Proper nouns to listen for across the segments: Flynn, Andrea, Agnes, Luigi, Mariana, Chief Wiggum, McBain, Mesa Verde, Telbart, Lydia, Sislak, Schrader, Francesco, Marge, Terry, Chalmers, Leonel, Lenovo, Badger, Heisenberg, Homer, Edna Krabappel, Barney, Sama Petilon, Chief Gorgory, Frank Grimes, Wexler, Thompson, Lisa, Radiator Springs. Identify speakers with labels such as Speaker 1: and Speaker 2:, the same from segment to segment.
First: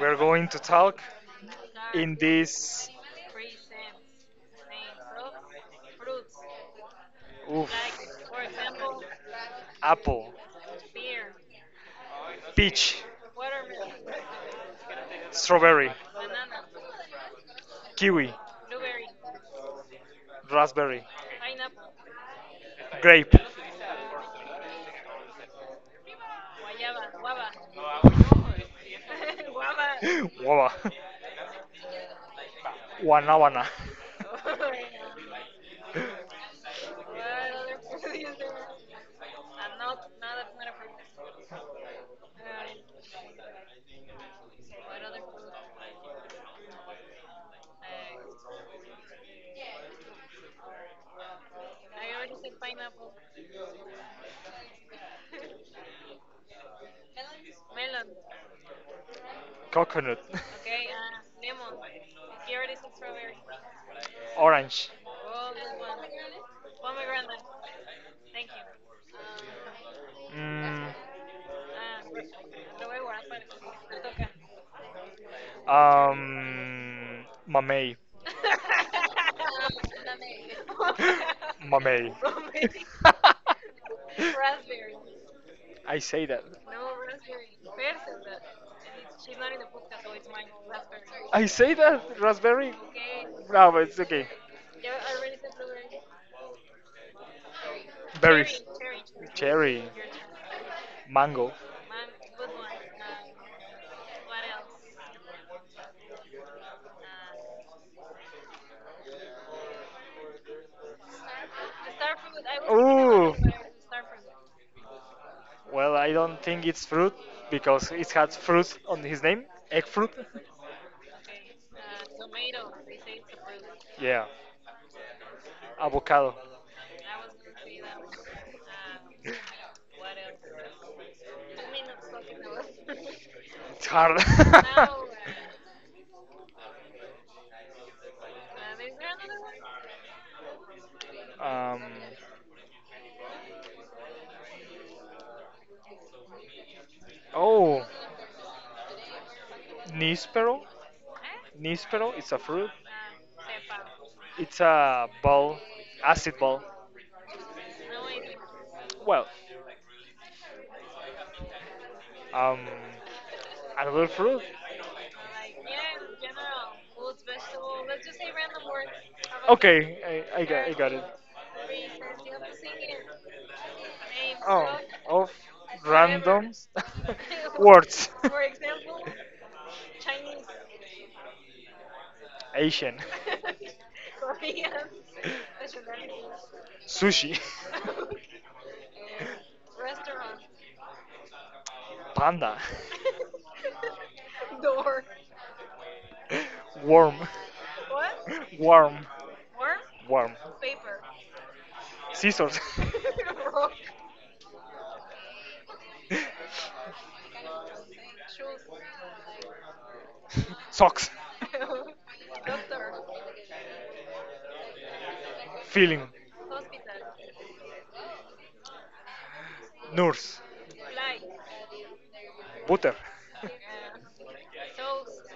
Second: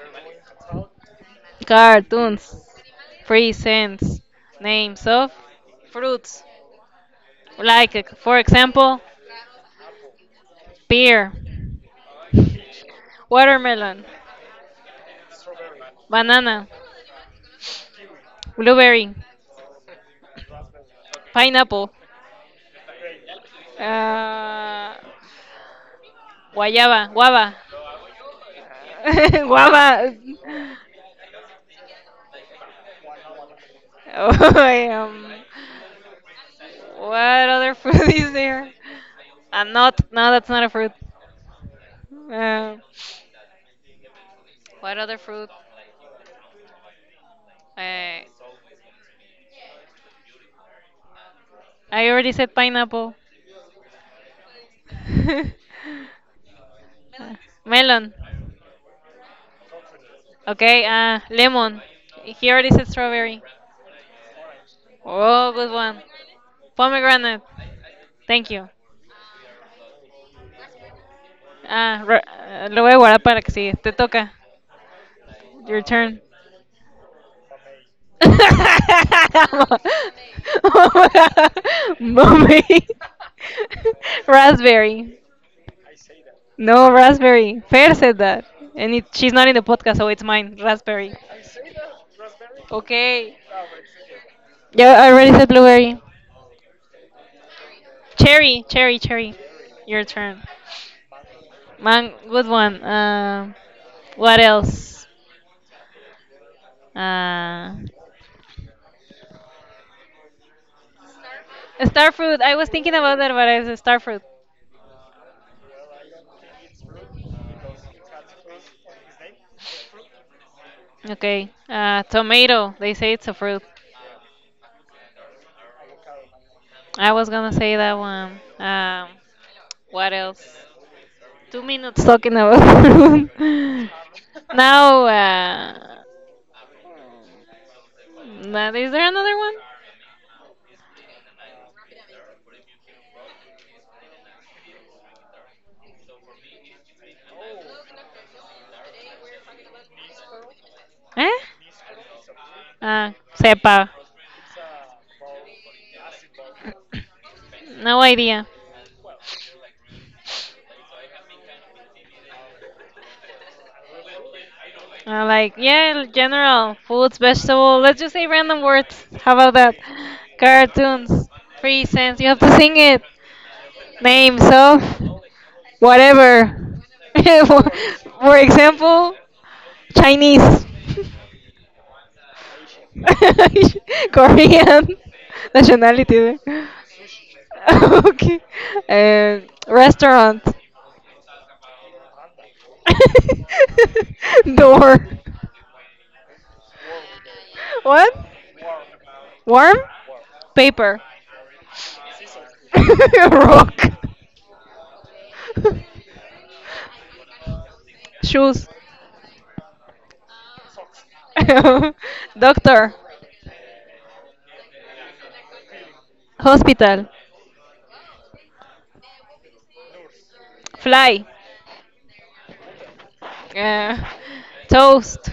Speaker 1: we're going to talk in
Speaker 2: Cartoons.
Speaker 1: this.
Speaker 2: Presents. Names of fruits.
Speaker 1: Oof,
Speaker 2: Like, for example,
Speaker 1: apple,
Speaker 2: pear,
Speaker 1: peach,
Speaker 2: watermelon,
Speaker 1: strawberry,
Speaker 2: banana,
Speaker 1: kiwi,
Speaker 2: blueberry,
Speaker 1: raspberry,
Speaker 2: pineapple,
Speaker 1: grape,
Speaker 2: uh, guayaba, guava. Guava.
Speaker 1: wawa, wana wana.
Speaker 2: Oh, I, um,
Speaker 1: What
Speaker 2: what other
Speaker 1: other
Speaker 2: fruit
Speaker 1: food
Speaker 2: is
Speaker 1: is there?
Speaker 2: there?
Speaker 1: I don't
Speaker 2: Not,
Speaker 1: know.
Speaker 2: no, that's not a fruit. Uh,
Speaker 1: Um,
Speaker 2: what
Speaker 1: what
Speaker 2: other
Speaker 1: other food?
Speaker 2: fruit? Uh,
Speaker 1: Uh,
Speaker 2: I
Speaker 1: I,
Speaker 2: already said pineapple.
Speaker 1: melon?
Speaker 2: Melon.
Speaker 1: Coconut.
Speaker 2: Okay,
Speaker 1: Okay,
Speaker 2: lemon.
Speaker 1: almond.
Speaker 2: He
Speaker 1: You
Speaker 2: already
Speaker 1: already
Speaker 2: said
Speaker 1: said
Speaker 2: strawberry.
Speaker 1: Orange.
Speaker 2: Oh, good
Speaker 1: Golden one.
Speaker 2: one.
Speaker 1: Pomegranate.
Speaker 2: Pomegranate.
Speaker 1: Thank
Speaker 2: Thank you.
Speaker 1: you. Um,
Speaker 2: Lo
Speaker 1: Mm,
Speaker 2: voy a guardar para que sigue. Te
Speaker 1: uh,
Speaker 2: toca. Your turn.
Speaker 1: Mamey. Mamey.
Speaker 2: Mummy. Raspberry.
Speaker 1: I say that.
Speaker 2: No, raspberry. Fair said that. She's not in the podcast, so it's mine. Raspberry.
Speaker 1: I say that raspberry.
Speaker 2: Okay.
Speaker 1: No, but it's okay.
Speaker 2: Yeah, I already said blueberry.
Speaker 1: Berries.
Speaker 2: Cherry, cherry, cherry.
Speaker 1: Cherry.
Speaker 2: Your turn.
Speaker 1: Mango.
Speaker 2: Man, good one. What else? Uh, Star fruit. I was thinking about that,
Speaker 1: Ooh.
Speaker 2: but it's a star fruit.
Speaker 1: Well, I don't think it's fruit because it has fruit on his name, egg fruit.
Speaker 2: Okay. Tomato. They say it's a fruit.
Speaker 1: Yeah, avocado.
Speaker 2: I was gonna say that one. What else? Two minutes talking about
Speaker 1: It's
Speaker 2: fruit.
Speaker 1: hard.
Speaker 2: now, uh, now, is there another one?
Speaker 1: um, oh, Nispero.
Speaker 2: Eh?
Speaker 1: Nispero, it's a fruit.
Speaker 2: Uh, Sepa.
Speaker 1: It's a ball, acid ball.
Speaker 2: No idea.
Speaker 1: Well, Um, another fruit?
Speaker 2: Like, yeah, general, foods, vegetable. Let's just say random words. How about that?
Speaker 1: Okay, I got it.
Speaker 2: Cartoons, free cents. You have to sing it. Names
Speaker 1: Oh,
Speaker 2: of
Speaker 1: of random
Speaker 2: whatever.
Speaker 1: words.
Speaker 2: For example, Chinese,
Speaker 1: Asian.
Speaker 2: Korean, nationality. There.
Speaker 1: Sushi.
Speaker 2: Okay. Uh, restaurant.
Speaker 1: Panda.
Speaker 2: Door.
Speaker 1: Worm.
Speaker 2: What?
Speaker 1: Worm.
Speaker 2: Warm?
Speaker 1: Worm.
Speaker 2: Paper.
Speaker 1: Scissors. Rock.
Speaker 2: Rock.
Speaker 1: Shoes.
Speaker 2: Shoes.
Speaker 1: Socks. Doctor.
Speaker 2: Doctor,
Speaker 1: Feeling. Hospital.
Speaker 2: hospital,
Speaker 1: Nurse. Fly.
Speaker 2: fly,
Speaker 1: Butter.
Speaker 2: uh,
Speaker 1: Toast.
Speaker 2: toast,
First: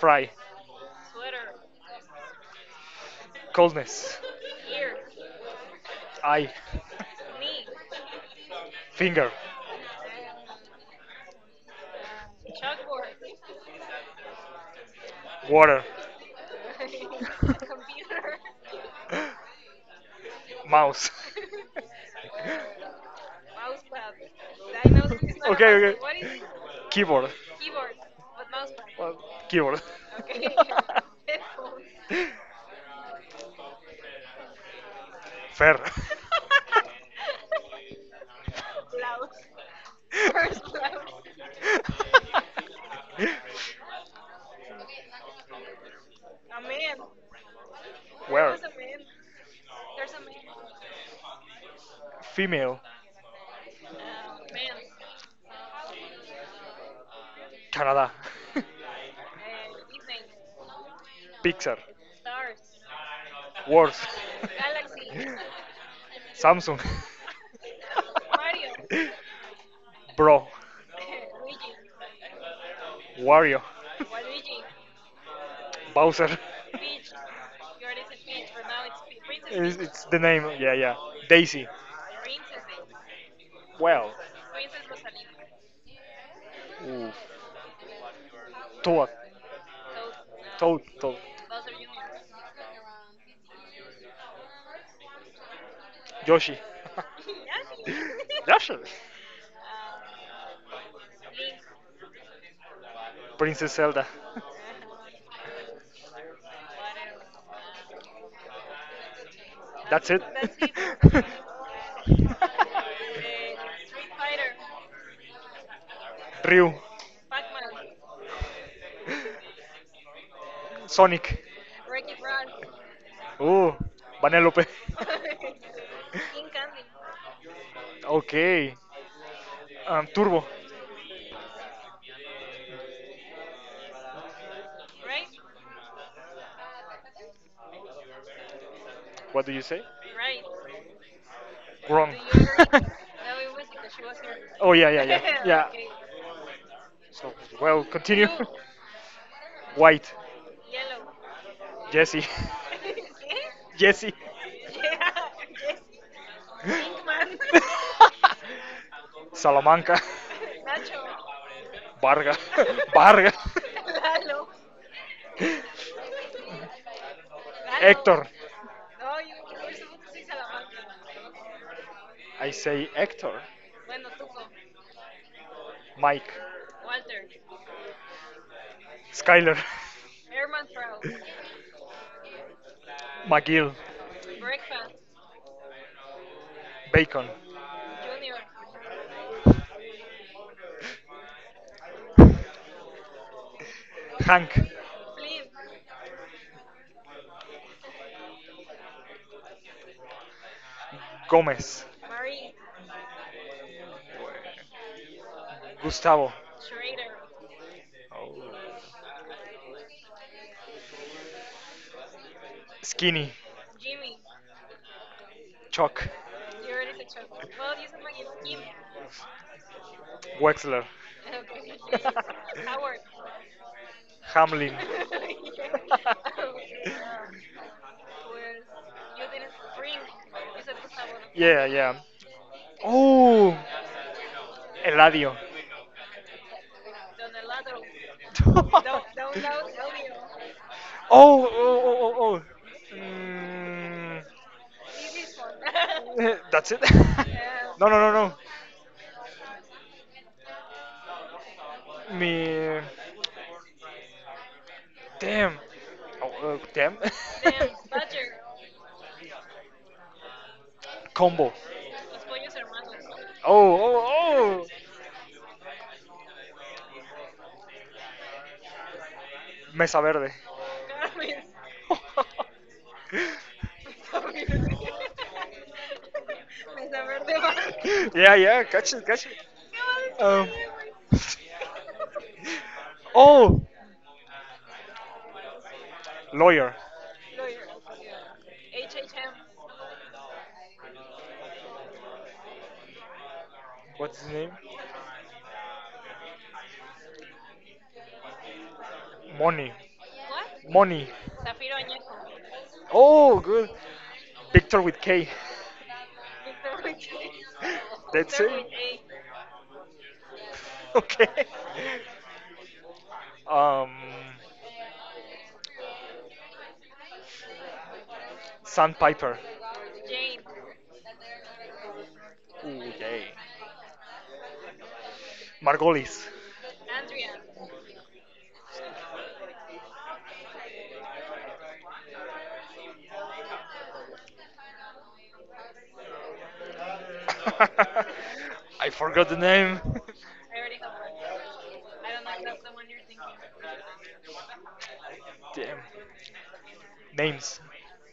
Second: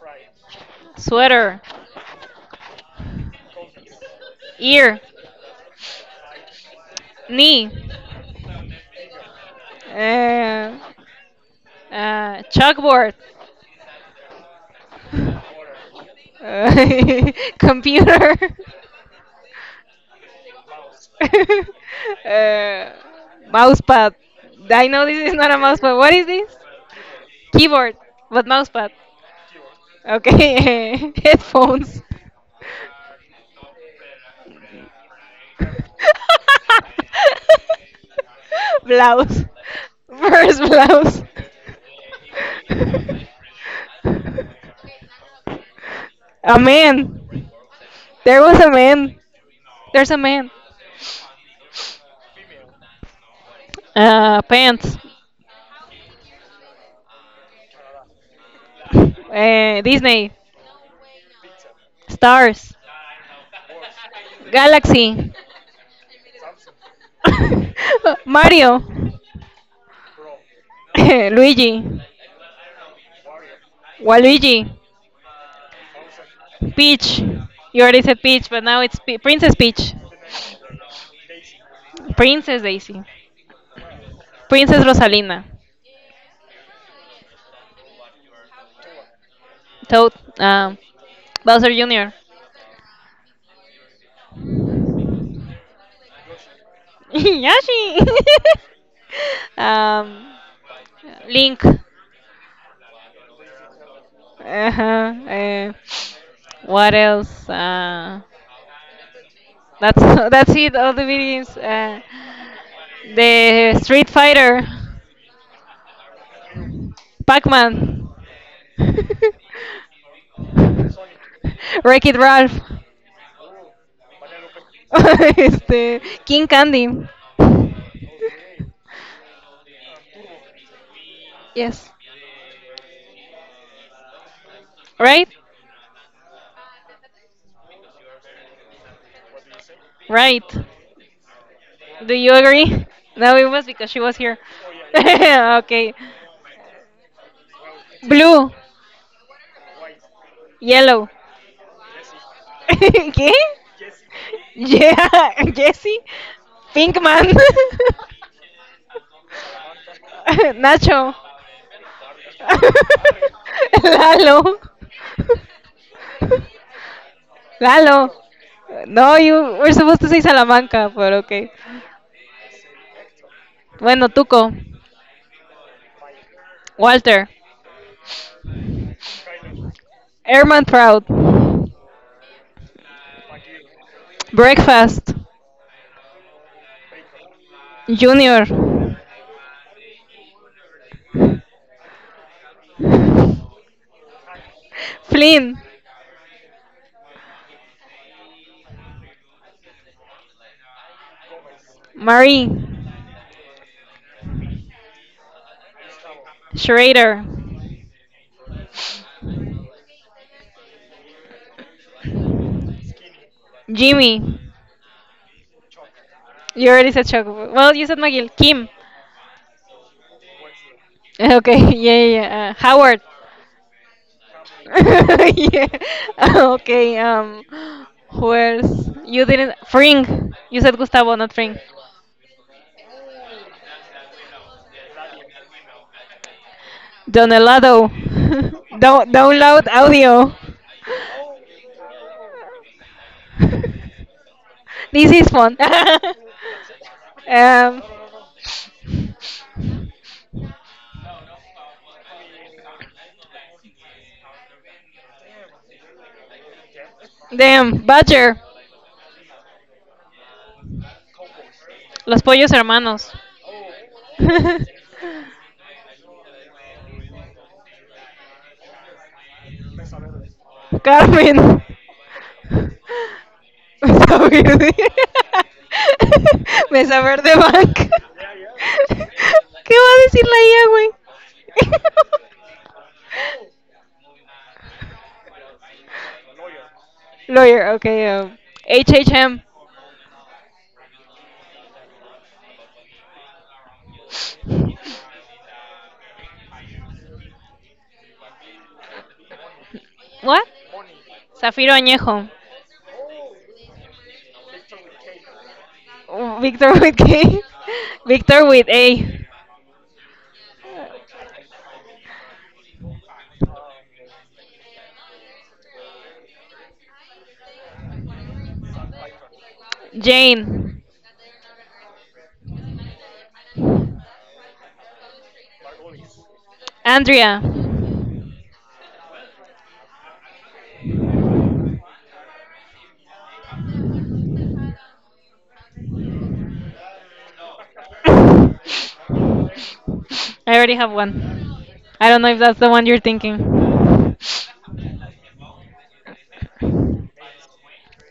Speaker 1: Fry.
Speaker 2: sweater,
Speaker 1: Coldness. Ear.
Speaker 2: ear,
Speaker 1: Eye. Knee.
Speaker 2: knee,
Speaker 1: Finger.
Speaker 2: uh, chalkboard,
Speaker 1: Water.
Speaker 2: uh, computer,
Speaker 1: Mouse.
Speaker 2: uh, mousepad.
Speaker 1: Dinosaur
Speaker 2: I
Speaker 1: is
Speaker 2: know
Speaker 1: not okay,
Speaker 2: this
Speaker 1: a
Speaker 2: is not
Speaker 1: mouse.
Speaker 2: a
Speaker 1: Okay.
Speaker 2: mousepad. What
Speaker 1: What
Speaker 2: is
Speaker 1: is
Speaker 2: this?
Speaker 1: keyboard. Keyboard?
Speaker 2: Keyboard, but
Speaker 1: What mouse.
Speaker 2: mousepad.
Speaker 1: Well, keyboard. Okay.
Speaker 2: Okay,
Speaker 1: Headphones.
Speaker 2: headphones.
Speaker 1: Fair. Blouse.
Speaker 2: Blouse.
Speaker 1: First
Speaker 2: First
Speaker 1: blouse.
Speaker 2: blouse. A
Speaker 1: A man.
Speaker 2: man.
Speaker 1: Where?
Speaker 2: There
Speaker 1: Where
Speaker 2: was
Speaker 1: was a
Speaker 2: a
Speaker 1: man?
Speaker 2: man. There's
Speaker 1: There's a
Speaker 2: a
Speaker 1: man.
Speaker 2: man.
Speaker 1: Female. Man.
Speaker 2: Pants.
Speaker 1: Canada. Uh, Disney.
Speaker 2: Disney.
Speaker 1: Pixar.
Speaker 2: Stars.
Speaker 1: Stars. Words.
Speaker 2: Galaxy.
Speaker 1: Samsung.
Speaker 2: Mario.
Speaker 1: Bro.
Speaker 2: Luigi.
Speaker 1: Wario.
Speaker 2: Waluigi.
Speaker 1: Bowser.
Speaker 2: Peach. You already said Peach, but now it's Princess
Speaker 1: It's,
Speaker 2: Peach.
Speaker 1: it's the name. Yeah, yeah. Daisy.
Speaker 2: Princess Daisy.
Speaker 1: Well.
Speaker 2: Princess Rosalina.
Speaker 1: Ooh. Toad.
Speaker 2: Toad, um,
Speaker 1: Toad. Toad.
Speaker 2: Bowser Jr.
Speaker 1: Yoshi.
Speaker 2: Yoshi.
Speaker 1: Yoshi.
Speaker 2: um, Link.
Speaker 1: Princess Zelda.
Speaker 2: Uh-huh. What else? That's that's it. All the
Speaker 1: Da-
Speaker 2: video games. The Street Fighter,
Speaker 1: Ryu.
Speaker 2: Pac-Man,
Speaker 1: Sonic.
Speaker 2: Wreck It Ralph,
Speaker 1: Oh, Vanellope.
Speaker 2: este, King Candy.
Speaker 1: Okay. Turbo.
Speaker 2: Yes. Right?
Speaker 1: What do you say?
Speaker 2: Right. Do
Speaker 1: Wrong.
Speaker 2: you agree? No, it was because she was here.
Speaker 1: Oh yeah, yeah, yeah, yeah.
Speaker 2: Okay.
Speaker 1: So well, continue.
Speaker 2: Blue,
Speaker 1: White.
Speaker 2: yellow.
Speaker 1: Jesse.
Speaker 2: ¿Qué?
Speaker 1: Jesse. Yeah.
Speaker 2: Yeah, Jesse,
Speaker 1: Pinkman.
Speaker 2: Pinkman,
Speaker 1: Salamanca. Nacho.
Speaker 2: Nacho,
Speaker 1: Varga. Varga. Lalo. Lalo.
Speaker 2: Lalo, Lalo.
Speaker 1: Héctor.
Speaker 2: No, you were supposed to say Salamanca, but okay.
Speaker 1: I say Héctor.
Speaker 2: Bueno, Tuco,
Speaker 1: Mike.
Speaker 2: Walter,
Speaker 1: Skyler.
Speaker 2: Herman Proud,
Speaker 1: McGill.
Speaker 2: Breakfast,
Speaker 1: Bacon.
Speaker 2: Junior.
Speaker 1: Hank. Flynn.
Speaker 2: Flynn,
Speaker 1: Gómez.
Speaker 2: Marie,
Speaker 1: Gustavo.
Speaker 2: Schrader,
Speaker 1: Oh. Skinny,
Speaker 2: Jimmy.
Speaker 1: Chuck,
Speaker 2: You already said Chuck. Well, you said McGill. Kim.
Speaker 1: Wexler,
Speaker 2: Okay, yeah, Howard.
Speaker 1: Hamlin.
Speaker 2: Yeah. Okay. Who else? You didn't. Fring. You said Gustavo, not Fring.
Speaker 1: Yeah, yeah. Oh, Eladio.
Speaker 2: Donelado.
Speaker 1: Oh,
Speaker 2: Don't download audio.
Speaker 1: oh, oh, oh. Oh. Mm,
Speaker 2: This is fun.
Speaker 1: that's it.
Speaker 2: Um.
Speaker 1: No, no, no, no. Me. Damn. Oh, damn.
Speaker 2: Damn. Badger.
Speaker 1: Combo.
Speaker 2: Los pollos hermanos.
Speaker 1: Oh, oh, oh. Mesa Verde.
Speaker 2: Carmen. Mesa verde. Mesa verde bank.
Speaker 1: Yeah, yeah, catch it, catch
Speaker 2: ¿Qué va a
Speaker 1: it.
Speaker 2: decir la
Speaker 1: Um,
Speaker 2: IA, güey?
Speaker 1: oh, lawyer.
Speaker 2: Lawyer, okay. Um, HHM.
Speaker 1: What's his name? Money.
Speaker 2: What?
Speaker 1: Money.
Speaker 2: Zafiro Añejo.
Speaker 1: Oh, good. Victor with K.
Speaker 2: Victor with K.
Speaker 1: That's
Speaker 2: Victor
Speaker 1: it.
Speaker 2: with A.
Speaker 1: Okay. Um, Sandpiper. Jane.
Speaker 2: Jane.
Speaker 1: Ooh, yay. Margolis.
Speaker 2: Andrea.
Speaker 1: I forgot the name.
Speaker 2: I already have one. I don't know if that's the one you're thinking.
Speaker 1: Damn. Names.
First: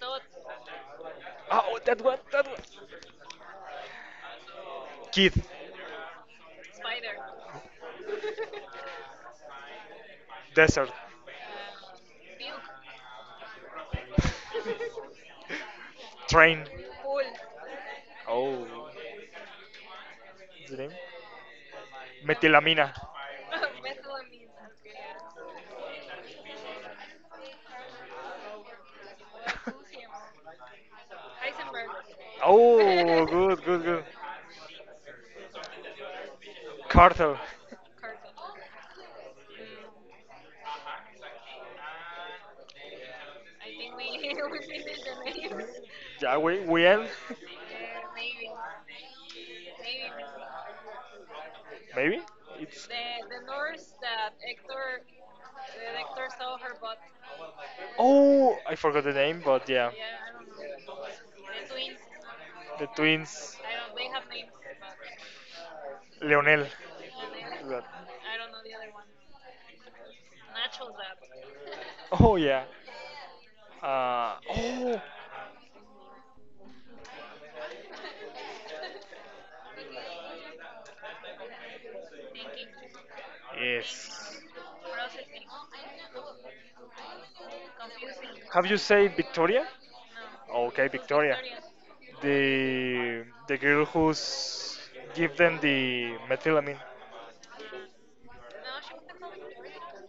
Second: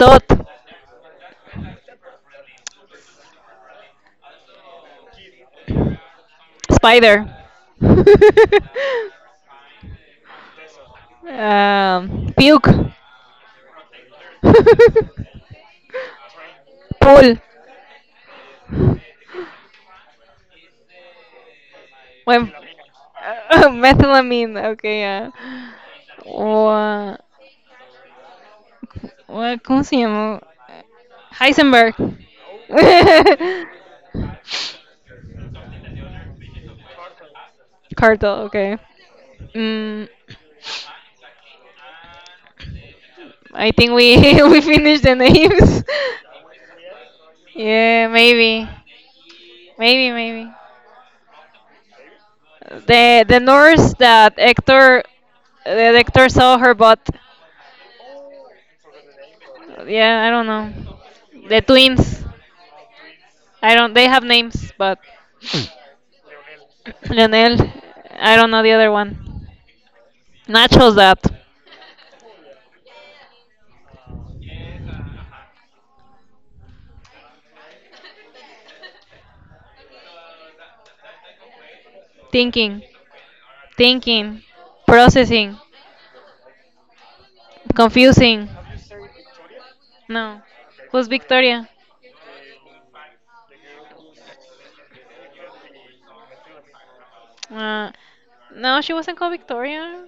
Speaker 2: Tot.
Speaker 1: Oh, that one, that one. Kid.
Speaker 2: Spider.
Speaker 1: Desert.
Speaker 2: Puke.
Speaker 1: Train. Pool.
Speaker 2: Pool.
Speaker 1: Oh. The name?
Speaker 2: When
Speaker 1: Metilamina.
Speaker 2: methylamine, okay, yeah. O, ah, ¿Cómo se llamó? Heisenberg.
Speaker 1: Oh, good, good, good. Cartel.
Speaker 2: Cartel, okay. Mm, I think we we finished the names.
Speaker 1: Yeah, we end.
Speaker 2: Yeah, maybe. Maybe, maybe.
Speaker 1: Maybe? It's.
Speaker 2: The nurse that Hector saw her butt.
Speaker 1: Oh, I forgot the name, but yeah.
Speaker 2: Yeah, I don't know. The twins.
Speaker 1: The twins.
Speaker 2: I don't. They have names, but
Speaker 1: Leonel. I
Speaker 2: Leonel. I
Speaker 1: don't
Speaker 2: don't
Speaker 1: know
Speaker 2: know the
Speaker 1: the other
Speaker 2: other
Speaker 1: one.
Speaker 2: one.
Speaker 1: Nacho
Speaker 2: Nacho's that.
Speaker 1: Zap. Oh yeah. Uh, oh
Speaker 2: Thinking,
Speaker 1: Thinking. Yes.
Speaker 2: thinking, processing, confusing.
Speaker 1: Have you said Victoria?
Speaker 2: No.
Speaker 1: No. Okay,
Speaker 2: Who's
Speaker 1: Victoria.
Speaker 2: Victoria?
Speaker 1: The girl who's give them the methylamine.
Speaker 2: Uh, no, she wasn't called Victoria.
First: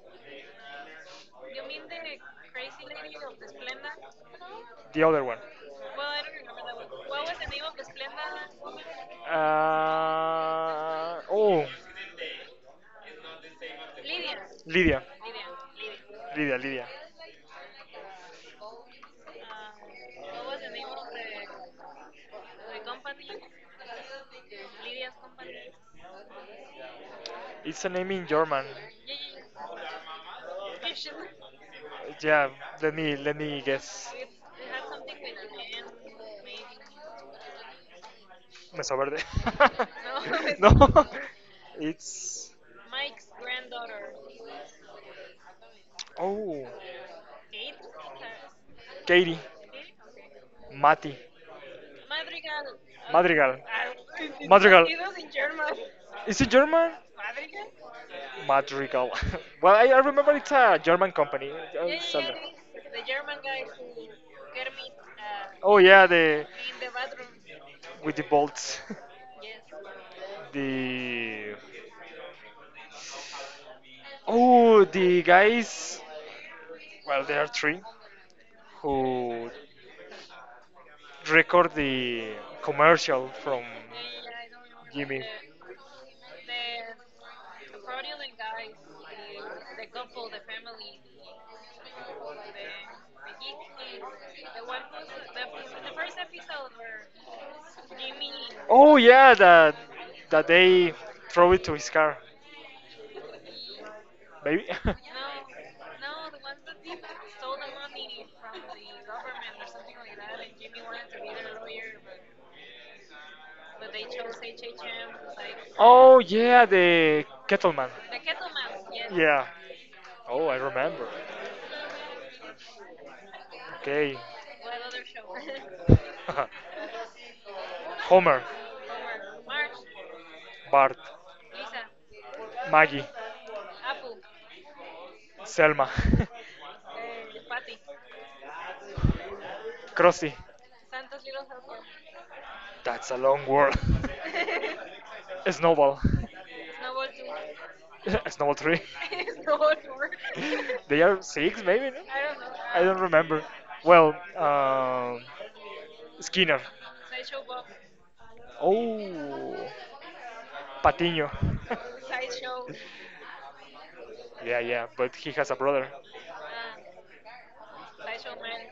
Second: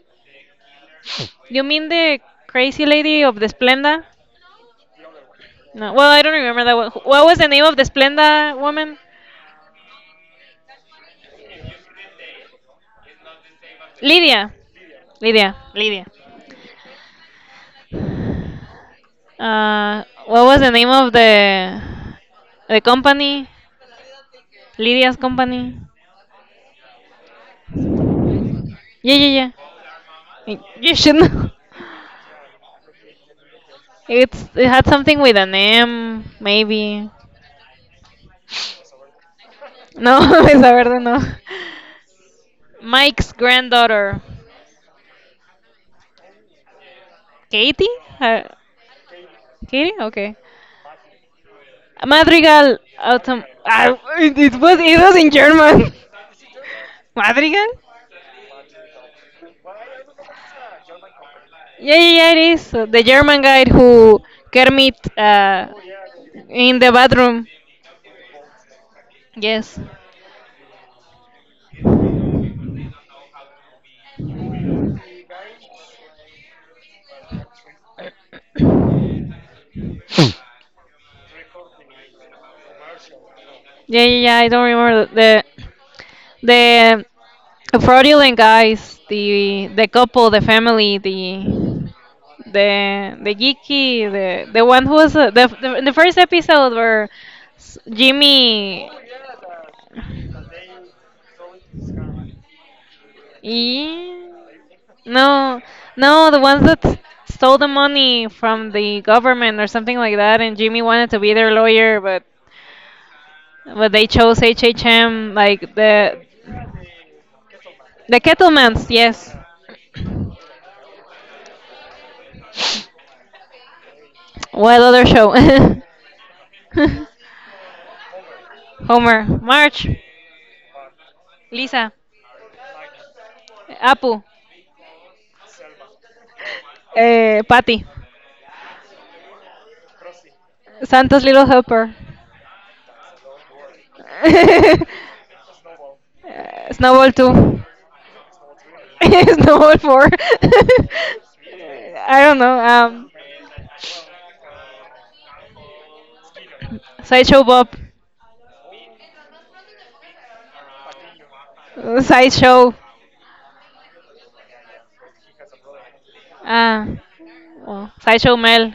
Speaker 2: You mean
Speaker 1: No.
Speaker 2: the crazy lady of the Splenda?
Speaker 1: The other one.
Speaker 2: No, well, I
Speaker 1: Well,
Speaker 2: don't remember that one.
Speaker 1: well,
Speaker 2: What was the name of the Splenda woman?
Speaker 1: Uh, oh,
Speaker 2: Lydia.
Speaker 1: Lydia,
Speaker 2: Lydia. Lydia.
Speaker 1: Lydia. Lydia, Lydia.
Speaker 2: What was the name of the company? Lydia's company.
Speaker 1: It's a name in German.
Speaker 2: Yeah, yeah, yeah. You should know.
Speaker 1: Yeah, let me guess it.
Speaker 2: It's it had something with an M, maybe.
Speaker 1: Mesa Verde. No,
Speaker 2: No,
Speaker 1: it's
Speaker 2: esa verde
Speaker 1: no,
Speaker 2: no.
Speaker 1: it's Mike's
Speaker 2: Mike's
Speaker 1: granddaughter.
Speaker 2: granddaughter,
Speaker 1: Oh
Speaker 2: Katie. Uh,
Speaker 1: Katie,
Speaker 2: Katie, okay.
Speaker 1: Mati,
Speaker 2: Madrigal autumn.
Speaker 1: Madrigal,
Speaker 2: Ah, it, it was
Speaker 1: Madrigal.
Speaker 2: it was in German.
Speaker 1: Is it German?
Speaker 2: Madrigal?
Speaker 1: Madrigal. Well, I remember it's a German company.
Speaker 2: Yeah, yeah, yeah, it is. The German guy who Kermit
Speaker 1: Oh yeah, the
Speaker 2: in the bathroom.
Speaker 1: with the bolts.
Speaker 2: Yes.
Speaker 1: The oh, the guys. Well, there are three who record the commercial from
Speaker 2: Yeah, yeah, yeah. I don't remember
Speaker 1: Jimmy.
Speaker 2: the fraudulent guys, the couple, the family, the geeky, the one who was the first episode where Jimmy.
Speaker 1: Oh yeah, that that they throw it to his car,
Speaker 2: Yeah.
Speaker 1: maybe.
Speaker 2: No, no, the ones that stole the money from the government or something like that, and Jimmy wanted to be their lawyer, but they chose HHM, like
Speaker 1: Oh yeah, the Kettleman.
Speaker 2: the Kettlemans, yes.
Speaker 1: Yeah. Oh, I remember. Okay.
Speaker 2: What other show?
Speaker 1: Homer,
Speaker 2: Homer, Marge,
Speaker 1: Bart,
Speaker 2: Lisa,
Speaker 1: Maggie,
Speaker 2: Apu,
Speaker 1: Selma,
Speaker 2: eh, Patty,
Speaker 1: Krusty.
Speaker 2: Santa's Little Helper,
Speaker 1: That's a long word. A snowball.
Speaker 2: Snowball 2,
Speaker 1: A snowball tree.
Speaker 2: Snowball 4.
Speaker 1: They are six, maybe? No?
Speaker 2: I don't know.
Speaker 1: I don't remember. Well, Skinner.
Speaker 2: Sideshow Bob.
Speaker 1: Oh, Patiño.
Speaker 2: Sideshow.
Speaker 1: Yeah, yeah, but he has a brother.
Speaker 2: Uh, well, Sideshow Mel.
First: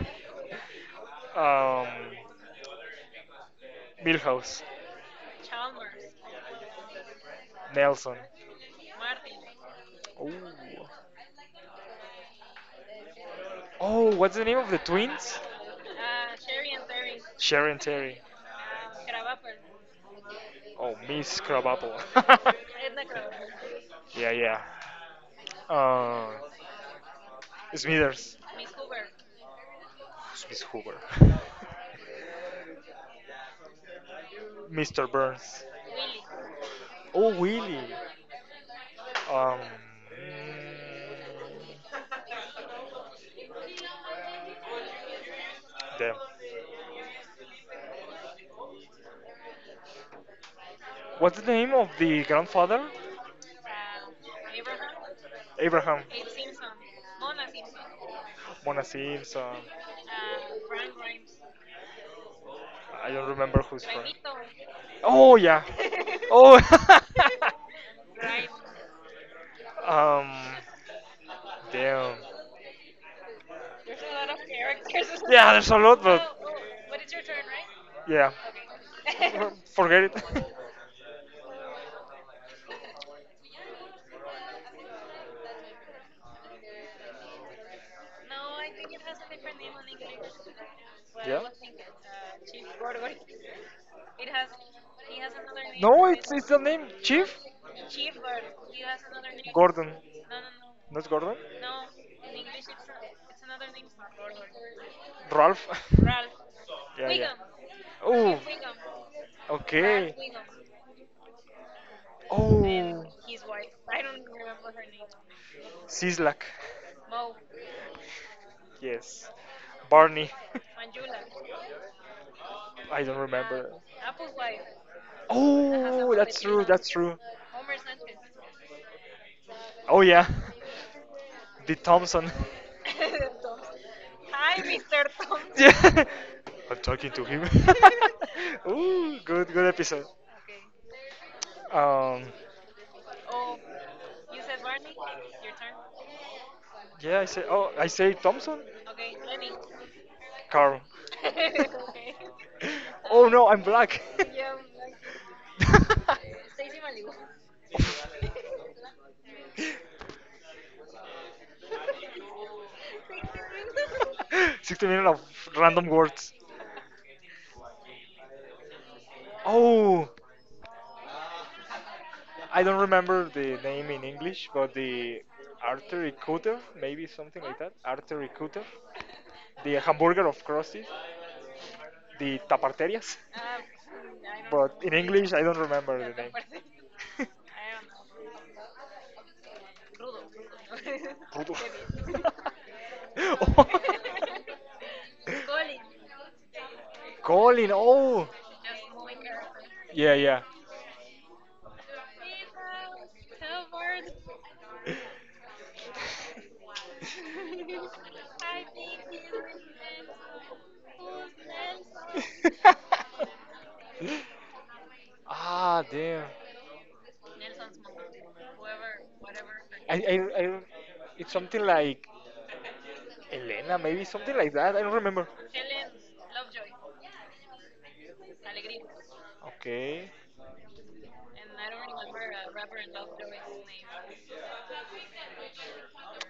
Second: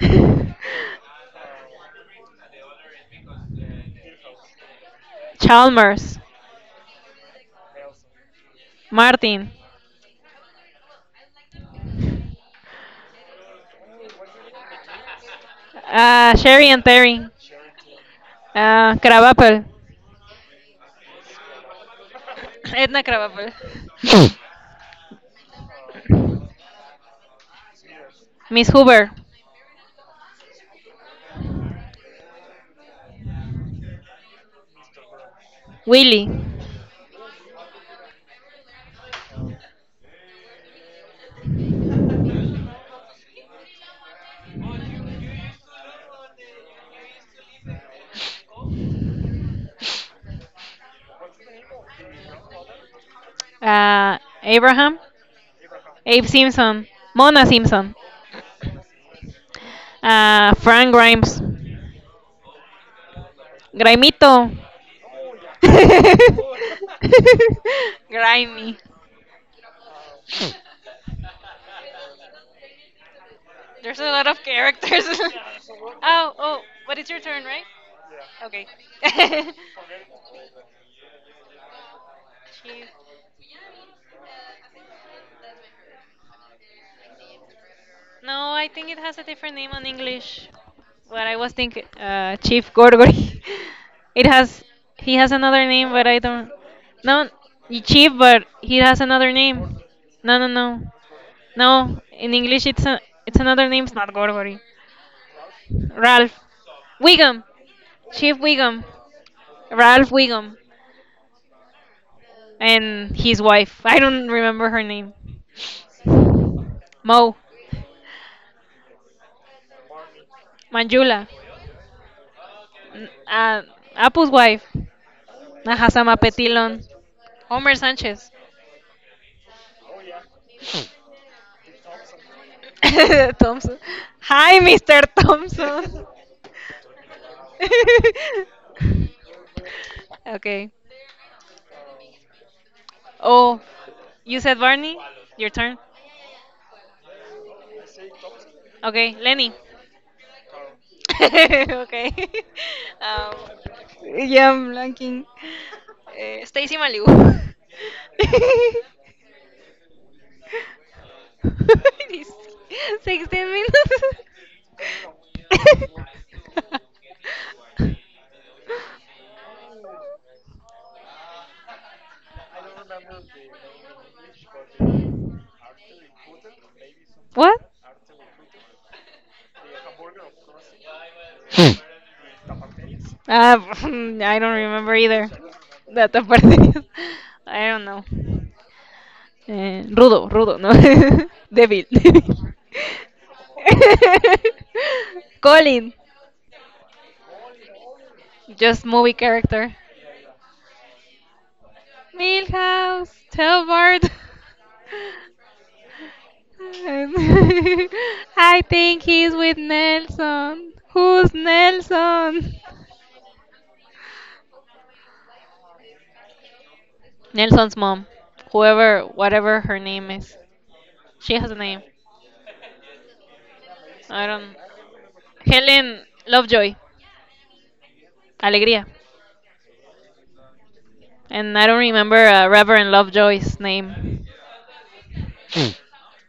Speaker 1: Man. Milhouse.
Speaker 2: Chalmers.
Speaker 1: Nelson.
Speaker 2: Martin.
Speaker 1: Oh. Oh, what's the name of the twins?
Speaker 2: Sherry and Terry.
Speaker 1: Sharon Terry.
Speaker 2: Krabappel.
Speaker 1: Oh, Miss Crabapple.
Speaker 2: Edna Krabappel.
Speaker 1: Yeah, yeah. Uh, Smithers.
Speaker 2: Miss Hoover.
Speaker 1: Who's Miss Hoover? Mr. Burns.
Speaker 2: Willie.
Speaker 1: Oh, Willie. Um, damn. What's the name of the grandfather?
Speaker 2: Uh, Abraham.
Speaker 1: Abraham.
Speaker 2: Abe Simpson, Mona Simpson,
Speaker 1: Mona Simpson.
Speaker 2: Frank Grimes,
Speaker 1: I don't remember who's from.
Speaker 2: Grimito,
Speaker 1: Oh yeah. Oh.
Speaker 2: Grimy.
Speaker 1: Um. Damn. There's
Speaker 2: There's a
Speaker 1: a lot
Speaker 2: lot
Speaker 1: of
Speaker 2: of characters.
Speaker 1: characters. Yeah, there's a lot, but
Speaker 2: oh, oh,
Speaker 1: But
Speaker 2: but
Speaker 1: it's
Speaker 2: it's
Speaker 1: your
Speaker 2: your
Speaker 1: turn,
Speaker 2: turn, right?
Speaker 1: right? Yeah,
Speaker 2: Okay.
Speaker 1: okay. Forget it.
Speaker 2: Jeez.
Speaker 1: No,
Speaker 2: No,
Speaker 1: I
Speaker 2: I
Speaker 1: think
Speaker 2: think
Speaker 1: it
Speaker 2: it
Speaker 1: has
Speaker 2: has
Speaker 1: a
Speaker 2: a
Speaker 1: different
Speaker 2: different
Speaker 1: name
Speaker 2: name
Speaker 1: in
Speaker 2: on
Speaker 1: English.
Speaker 2: English.
Speaker 1: Well, I
Speaker 2: What
Speaker 1: yeah
Speaker 2: I
Speaker 1: was
Speaker 2: was
Speaker 1: thinking.
Speaker 2: thinking, Chief Gorgory.
Speaker 1: It,
Speaker 2: It has,
Speaker 1: he
Speaker 2: he
Speaker 1: has
Speaker 2: has
Speaker 1: a
Speaker 2: another
Speaker 1: name.
Speaker 2: name,
Speaker 1: No,
Speaker 2: but I
Speaker 1: it's
Speaker 2: don't.
Speaker 1: the name
Speaker 2: No,
Speaker 1: Chief
Speaker 2: y-
Speaker 1: Chief.
Speaker 2: Chief, but he
Speaker 1: You have
Speaker 2: has
Speaker 1: a
Speaker 2: another
Speaker 1: name.
Speaker 2: name.
Speaker 1: Gordon. No,
Speaker 2: No,
Speaker 1: no,
Speaker 2: no, no,
Speaker 1: not Gordon? No,
Speaker 2: no.
Speaker 1: in
Speaker 2: In
Speaker 1: English,
Speaker 2: English, it's another name. It's not Gorgory.
Speaker 1: Ralph? Ralph.
Speaker 2: Ralph
Speaker 1: Yeah, yeah. Wiggum.
Speaker 2: Wiggum,
Speaker 1: Steve Oh,
Speaker 2: Chief
Speaker 1: Wiggum.
Speaker 2: Wiggum,
Speaker 1: Ralph. Okay.
Speaker 2: Ralph
Speaker 1: And
Speaker 2: Wiggum,
Speaker 1: Oh,
Speaker 2: and his wife.
Speaker 1: I
Speaker 2: I
Speaker 1: don't
Speaker 2: don't remember her name.
Speaker 1: Sislak know.
Speaker 2: Mo,
Speaker 1: Yes. Barney. Manjula.
Speaker 2: Manjula,
Speaker 1: I
Speaker 2: N-
Speaker 1: don't Uh,
Speaker 2: uh,
Speaker 1: remember. Apple.
Speaker 2: Apu's wife.
Speaker 1: That
Speaker 2: Ajá,
Speaker 1: has a Oh,
Speaker 2: Sama
Speaker 1: that's true, Petrino.
Speaker 2: Petilon.
Speaker 1: That's true. Homer.
Speaker 2: Homer Sánchez.
Speaker 1: Oh, yeah. The Thompson.
Speaker 2: Thompson.
Speaker 1: Hi,
Speaker 2: Hi,
Speaker 1: Mr.
Speaker 2: Mr.
Speaker 1: Thompson. Yeah.
Speaker 2: Thompson.
Speaker 1: I'm talking to him. Ooh, good, good episode.
Speaker 2: Okay.
Speaker 1: Um, oh,
Speaker 2: Oh,
Speaker 1: you
Speaker 2: you
Speaker 1: said
Speaker 2: said
Speaker 1: Barney?
Speaker 2: Barney?
Speaker 1: Your
Speaker 2: Your turn.
Speaker 1: turn. Yeah, I say. Oh, I say Thompson. Okay,
Speaker 2: Okay,
Speaker 1: Lenny.
Speaker 2: Lenny.
Speaker 1: Carl. Okay.
Speaker 2: Okay.
Speaker 1: Oh
Speaker 2: Um,
Speaker 1: no, I'm black.
Speaker 2: yeah, I'm blanking. Eh,
Speaker 1: Stacy
Speaker 2: Stacy Malibu.
Speaker 1: Malibu.
Speaker 2: This- 16 minutes.
Speaker 1: 60 million of random words. Oh, I don't remember the name in English, but the artery cutter, maybe something like
Speaker 2: What?
Speaker 1: that. Artery cutter, the hamburger of crusties, the taparterias.
Speaker 2: I
Speaker 1: Mm,
Speaker 2: don't
Speaker 1: But in
Speaker 2: remember either.
Speaker 1: English, I don't remember the
Speaker 2: Data
Speaker 1: name.
Speaker 2: perdidos. I don't know. Eh,
Speaker 1: Rudo,
Speaker 2: rudo, rudo, no.
Speaker 1: rudo.
Speaker 2: Devil.
Speaker 1: Rudolf.
Speaker 2: Colin,
Speaker 1: Colin, oh,
Speaker 2: just movie character.
Speaker 1: yeah, yeah.
Speaker 2: Milhouse, Telbart. Um, I think he's with Nelson. Who's Nelson?
Speaker 1: Ah, damn.
Speaker 2: Nelson's mom. Whoever, whatever her
Speaker 1: I,
Speaker 2: name is.
Speaker 1: I, I, it's
Speaker 2: She has a
Speaker 1: something
Speaker 2: name.
Speaker 1: like Elena, maybe
Speaker 2: I
Speaker 1: something like
Speaker 2: don't.
Speaker 1: that. I don't remember.
Speaker 2: Helen Lovejoy. Alegría.
Speaker 1: Okay,
Speaker 2: And I don't remember Reverend Lovejoy's name.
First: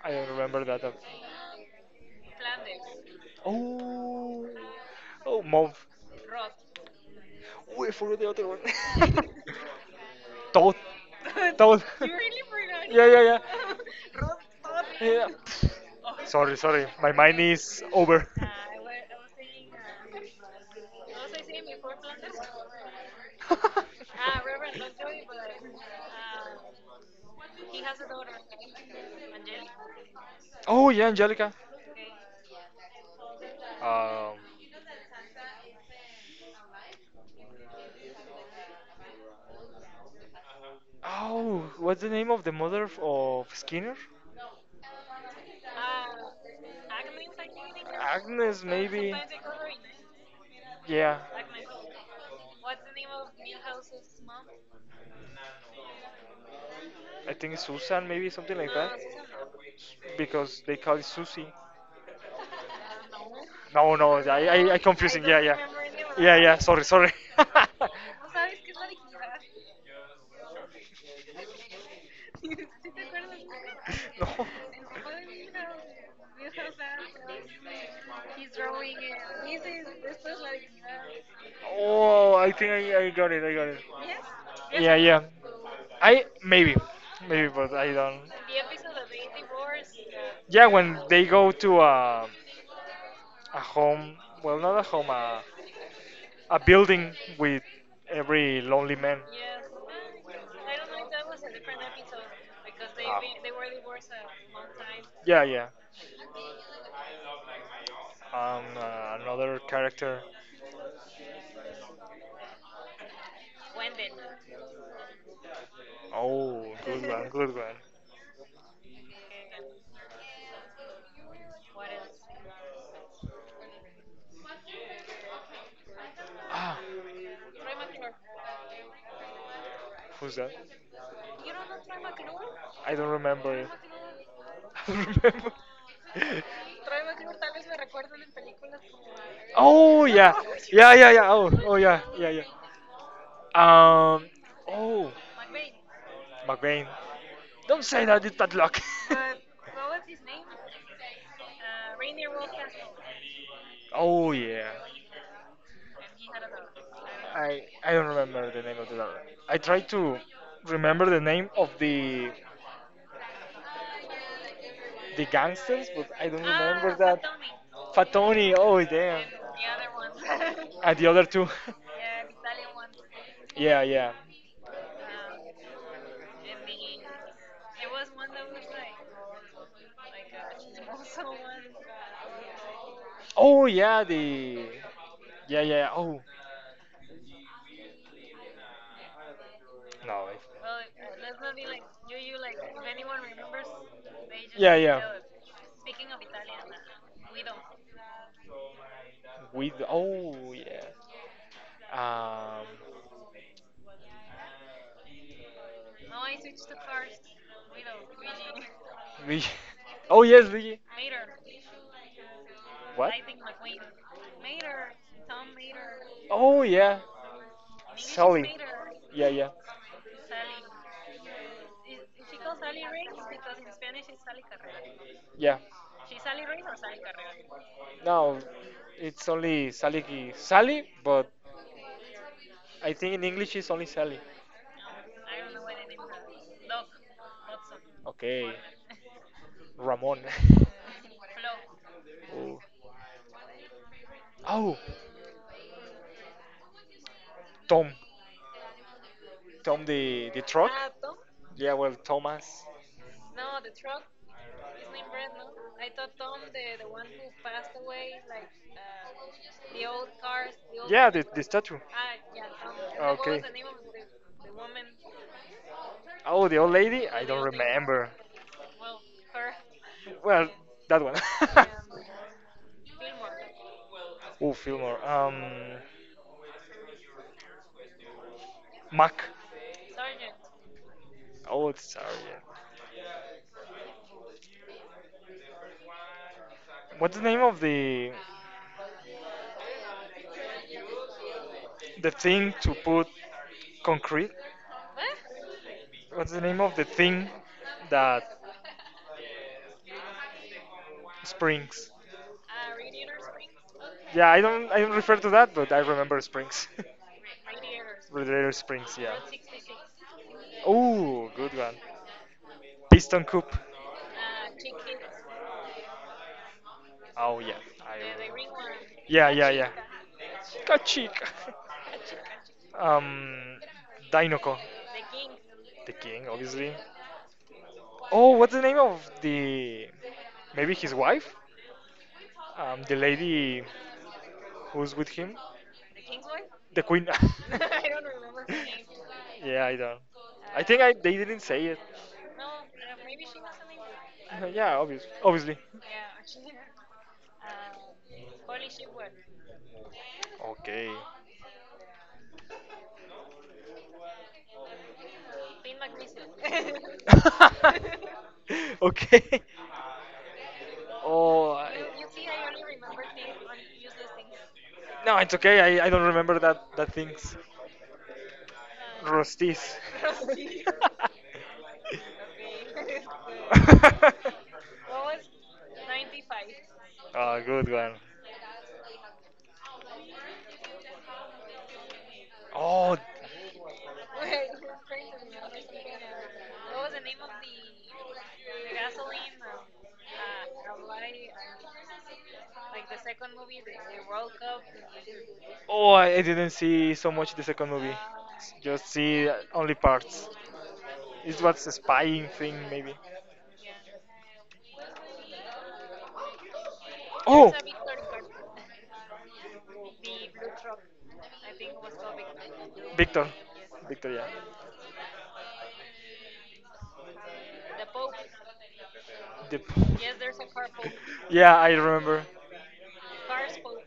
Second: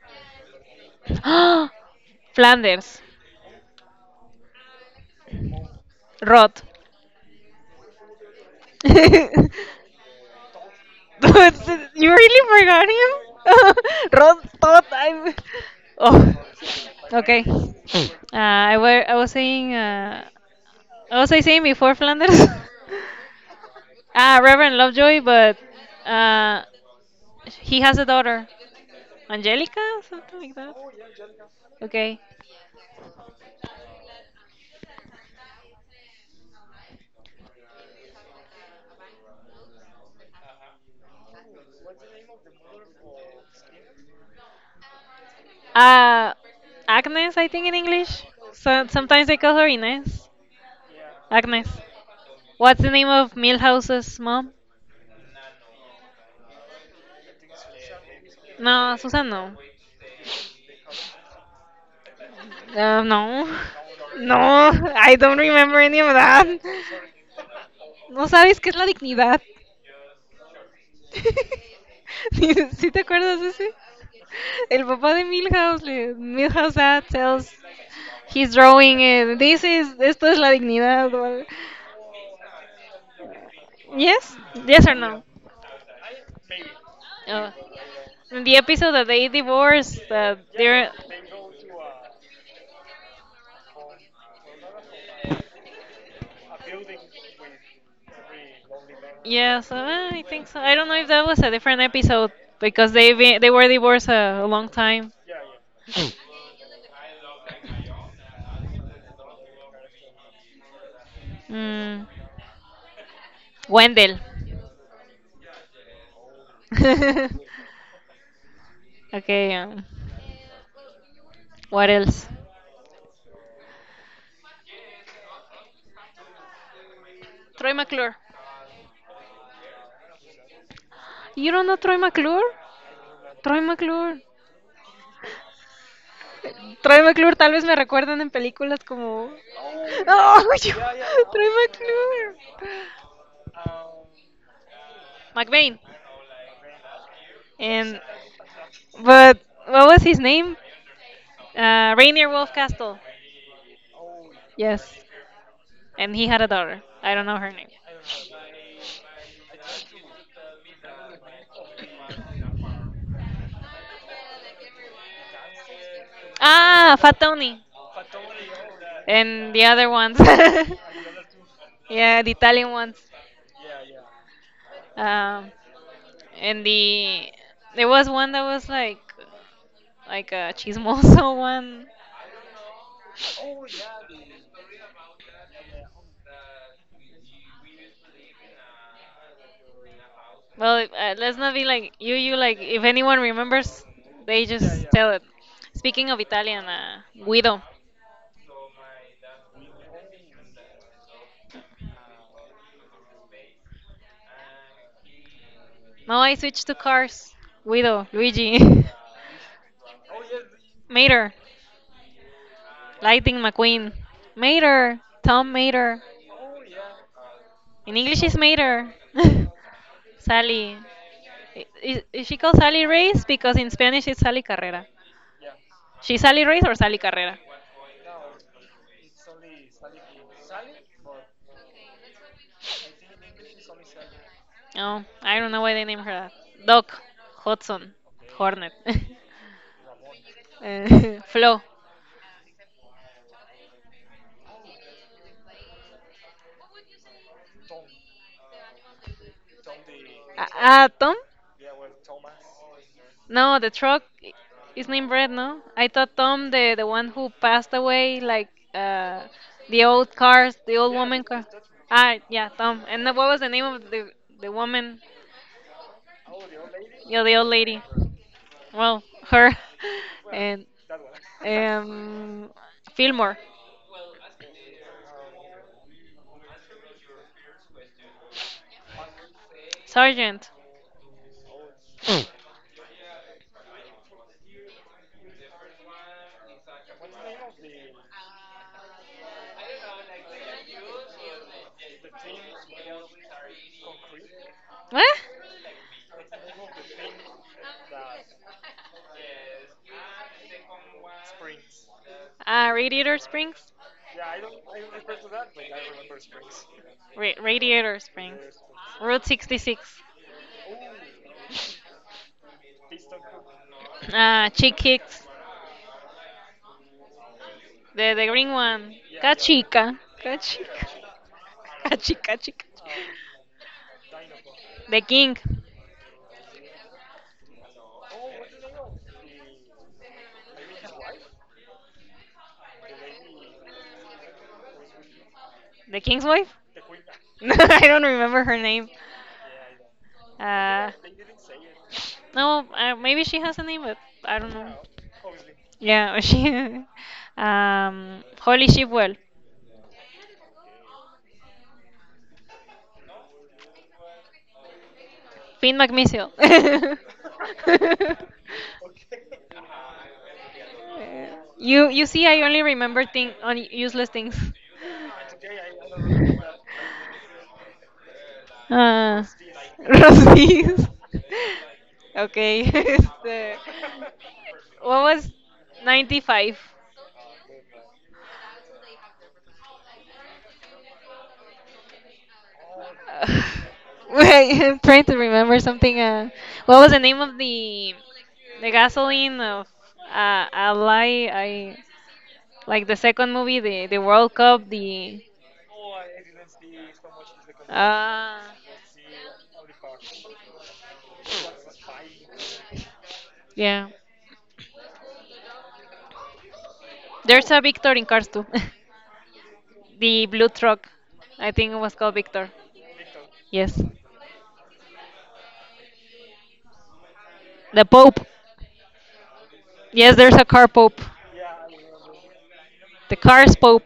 Speaker 1: I don't remember that.
Speaker 2: Flanders.
Speaker 1: Oh, oh, mom.
Speaker 2: Roth.
Speaker 1: Oh, I forgot the other one. Toad. Toad.
Speaker 2: You really forgot
Speaker 1: Yeah, yeah, yeah.
Speaker 2: him? Ron thought
Speaker 1: Yeah.
Speaker 2: I. Oh,
Speaker 1: Sorry, sorry. My mind
Speaker 2: okay.
Speaker 1: is over.
Speaker 2: I was saying. What was I saying before Flanders? Ah, Reverend Lovejoy, but uh, he has a daughter, Angelica, something like that.
Speaker 1: Oh, yeah, Angelica.
Speaker 2: Okay.
Speaker 1: Um, oh, what's the name of the mother of Skinner?
Speaker 2: Uh, Agnes, I think in English.
Speaker 1: Agnes,
Speaker 2: So
Speaker 1: maybe.
Speaker 2: sometimes they call her Inés.
Speaker 1: Yeah.
Speaker 2: Agnes. What's the name of Milhouse's mom?
Speaker 1: I think Susan, maybe something like that,
Speaker 2: No,
Speaker 1: S-
Speaker 2: Susan, no.
Speaker 1: because they call it Susie.
Speaker 2: No.
Speaker 1: No, no,
Speaker 2: No,
Speaker 1: I
Speaker 2: I
Speaker 1: confusing.
Speaker 2: don't
Speaker 1: Yeah, yeah,
Speaker 2: remember any of
Speaker 1: yeah,
Speaker 2: that.
Speaker 1: yeah. Sorry, sorry.
Speaker 2: No sabes qué es la dignidad. ¿Sí, sí te acuerdas de ese?
Speaker 1: No.
Speaker 2: El papá de Milhouse, Milhouse Dad tells he's drawing it. This is, esto es la dignidad. O algo.
Speaker 1: Oh, I think I got it. I got it.
Speaker 2: Yes? Yes or
Speaker 1: Yeah, yeah.
Speaker 2: no?
Speaker 1: I maybe, maybe,
Speaker 2: Oh.
Speaker 1: but I don't.
Speaker 2: In the episode that they divorced, that
Speaker 1: Yeah,
Speaker 2: they're
Speaker 1: when they go to a home, well, not a home, a building with every lonely man.
Speaker 2: Yes, I think so. I don't know if that was a different episode because
Speaker 1: Ah.
Speaker 2: they were divorced a long time.
Speaker 1: Yeah, yeah. And another character.
Speaker 2: Mm. Wendell.
Speaker 1: Oh, good one, good one.
Speaker 2: Okay. What else?
Speaker 1: Ah,
Speaker 2: Troy McClure.
Speaker 1: who's that?
Speaker 2: You don't know Troy McClure?
Speaker 1: I don't remember
Speaker 2: Troy
Speaker 1: it.
Speaker 2: McClure.
Speaker 1: I don't remember.
Speaker 2: Troy McClure tal vez me recuerdan en películas como...
Speaker 1: Oh yeah,
Speaker 2: Oh, yo-
Speaker 1: yeah, yeah, yeah.
Speaker 2: Troy
Speaker 1: Oh, oh yeah, yeah,
Speaker 2: McClure.
Speaker 1: yeah. Um, oh,
Speaker 2: McBain.
Speaker 1: McBain. Don't
Speaker 2: And
Speaker 1: say that. It's bad luck.
Speaker 2: but what was his name? Rainier Wolf Castle.
Speaker 1: Oh yeah.
Speaker 2: Yes. And he had a daughter. I don't know her name.
Speaker 1: I don't remember the name of the rapper. I try to remember the name of the gangsters, but I don't remember
Speaker 2: Ah, Fat
Speaker 1: that.
Speaker 2: Tony.
Speaker 1: Fat Tony. Oh damn.
Speaker 2: And the other ones.
Speaker 1: And the other two.
Speaker 2: Yeah, the Italian ones.
Speaker 1: Yeah, yeah.
Speaker 2: Um, and there was one that was like a chismoso one.
Speaker 1: Oh yeah, the yeah yeah. Oh No, if,
Speaker 2: Well,
Speaker 1: Well,
Speaker 2: let's
Speaker 1: let's
Speaker 2: not
Speaker 1: not
Speaker 2: be
Speaker 1: be like
Speaker 2: like you.
Speaker 1: you,
Speaker 2: You
Speaker 1: you like
Speaker 2: like
Speaker 1: if
Speaker 2: if anyone
Speaker 1: anyone remembers,
Speaker 2: remembers,
Speaker 1: they
Speaker 2: they
Speaker 1: just Yeah,
Speaker 2: just
Speaker 1: yeah,
Speaker 2: tell
Speaker 1: tell
Speaker 2: it.
Speaker 1: it.
Speaker 2: Speaking
Speaker 1: Speaking of
Speaker 2: of Italian,
Speaker 1: Italian, Guido.
Speaker 2: Guido.
Speaker 1: With oh yeah. Um. No,
Speaker 2: No, I
Speaker 1: I switched
Speaker 2: switched
Speaker 1: to
Speaker 2: to
Speaker 1: cars.
Speaker 2: cars. Guido, Luigi,
Speaker 1: Luigi. We. Oh yes, Luigi. Mater.
Speaker 2: Mater,
Speaker 1: What? I
Speaker 2: Lightning
Speaker 1: think.
Speaker 2: McQueen,
Speaker 1: Mater.
Speaker 2: Mater, Tom Mater.
Speaker 1: Oh yeah. In English
Speaker 2: In
Speaker 1: it's
Speaker 2: English is
Speaker 1: Sally. Mater.
Speaker 2: Mater.
Speaker 1: Yeah, yeah,
Speaker 2: Sally.
Speaker 1: Sally. Is
Speaker 2: Is
Speaker 1: she
Speaker 2: she called
Speaker 1: called Sally
Speaker 2: Sally
Speaker 1: Ray?
Speaker 2: Reyes? Because in Spanish it's Sally Carrera.
Speaker 1: Yeah. She
Speaker 2: She's Sally Reyes or Sally Carrera?
Speaker 1: No, it's only Sally. Sally, but I think in English it's only Sally.
Speaker 2: Oh, I don't know why they named her that. Doc, Hudson,
Speaker 1: Okay,
Speaker 2: Hornet.
Speaker 1: Ramon.
Speaker 2: Flo.
Speaker 1: Oh. Oh, Tom. Tom the truck.
Speaker 2: Tom?
Speaker 1: Yeah, well, Thomas.
Speaker 2: No, the truck
Speaker 1: His
Speaker 2: is
Speaker 1: name
Speaker 2: named
Speaker 1: Brett,
Speaker 2: Brett,
Speaker 1: no?
Speaker 2: no?
Speaker 1: I
Speaker 2: I
Speaker 1: thought
Speaker 2: thought
Speaker 1: Tom,
Speaker 2: Tom, the the
Speaker 1: the one
Speaker 2: one
Speaker 1: who
Speaker 2: who
Speaker 1: passed
Speaker 2: passed away,
Speaker 1: away,
Speaker 2: like
Speaker 1: like
Speaker 2: uh, the
Speaker 1: the
Speaker 2: old
Speaker 1: old cars,
Speaker 2: cars, the
Speaker 1: the old
Speaker 2: old
Speaker 1: Yeah,
Speaker 2: woman
Speaker 1: the
Speaker 2: car.
Speaker 1: statue. Ah,
Speaker 2: Ah,
Speaker 1: yeah,
Speaker 2: yeah,
Speaker 1: Tom. And
Speaker 2: Tom.
Speaker 1: then
Speaker 2: And
Speaker 1: what
Speaker 2: then
Speaker 1: was
Speaker 2: what
Speaker 1: Okay,
Speaker 2: was the
Speaker 1: the name
Speaker 2: name
Speaker 1: of
Speaker 2: of the the
Speaker 1: the woman?
Speaker 2: woman?
Speaker 1: Oh, the old lady? Oh, I
Speaker 2: Yeah,
Speaker 1: the
Speaker 2: the
Speaker 1: don't old
Speaker 2: old
Speaker 1: lady
Speaker 2: lady.
Speaker 1: remember.
Speaker 2: Well, her
Speaker 1: Well,
Speaker 2: and
Speaker 1: that one.
Speaker 2: um,
Speaker 1: Yeah,
Speaker 2: Fillmore,
Speaker 1: Fillmore. Oh, Fillmore. Mac. Sorry.
Speaker 2: Sergeant.
Speaker 1: Oh, it's sorry. Yeah. What's the name of the thing to put concrete?
Speaker 2: What?
Speaker 1: What? What's the name of the thing that springs?
Speaker 2: Ah, Radiator Springs.
Speaker 1: Yeah, I don't refer to that, but I remember
Speaker 2: Like
Speaker 1: springs.
Speaker 2: Radiator
Speaker 1: Radiator
Speaker 2: Springs.
Speaker 1: springs, yeah.
Speaker 2: Route 66.
Speaker 1: Oh, good one. Piston coupe.
Speaker 2: Ah, Chick Hicks.
Speaker 1: Oh yeah, I
Speaker 2: The
Speaker 1: remember.
Speaker 2: green one. Yeah, yeah,
Speaker 1: Yeah,
Speaker 2: yeah.
Speaker 1: yeah, yeah.
Speaker 2: Cachica. Cachica.
Speaker 1: Kachika.
Speaker 2: Cachica, chica.
Speaker 1: Um, Dinoco.
Speaker 2: The king.
Speaker 1: The king, obviously. Oh, what's the name of the? Maybe his wife? The lady who's with him, the
Speaker 2: The
Speaker 1: king's
Speaker 2: king's
Speaker 1: wife?
Speaker 2: wife?
Speaker 1: The queen. I
Speaker 2: No, I don't
Speaker 1: don't remember
Speaker 2: remember
Speaker 1: her
Speaker 2: her
Speaker 1: name.
Speaker 2: name.
Speaker 1: Yeah, I don't. I think
Speaker 2: Uh,
Speaker 1: I they didn't say it. No,
Speaker 2: no,
Speaker 1: pero
Speaker 2: maybe she has a name, but I don't know.
Speaker 1: Yeah,
Speaker 2: No.
Speaker 1: obvious, obviously.
Speaker 2: Yeah,
Speaker 1: Yeah.
Speaker 2: she. Holy Shipwell.
Speaker 1: Okay.
Speaker 2: Finn Magnesio.
Speaker 1: Okay. Oh, I
Speaker 2: You see, I
Speaker 1: only
Speaker 2: only
Speaker 1: remember
Speaker 2: remember thing
Speaker 1: things on
Speaker 2: on
Speaker 1: useless
Speaker 2: useless things.
Speaker 1: things. No, it's okay. I don't remember that that things. Uh,
Speaker 2: Ah, Rosbif. Okay. Este, what
Speaker 1: What was
Speaker 2: was
Speaker 1: 95?
Speaker 2: 95?
Speaker 1: Ah, good one. Oh, Wait,
Speaker 2: Uh, Wait, I'm trying to remember something.
Speaker 1: no,
Speaker 2: What was the name of the
Speaker 1: the gasoline?
Speaker 2: gasoline of a I
Speaker 1: Like
Speaker 2: like the second movie, the World Cup, the
Speaker 1: oh, I didn't see so much the second movie.
Speaker 2: uh
Speaker 1: Just see only parts. It was a spying thing, maybe.
Speaker 2: yeah.
Speaker 1: Oh,
Speaker 2: There's a Victor in Cars too. The blue truck, I think it was called Victor.
Speaker 1: Victor.
Speaker 2: Yes,
Speaker 1: Victor, yeah.
Speaker 2: the Pope.
Speaker 1: The p-
Speaker 2: Yes, there's a car Pope.
Speaker 1: yeah, I remember.
Speaker 2: The car's Pope.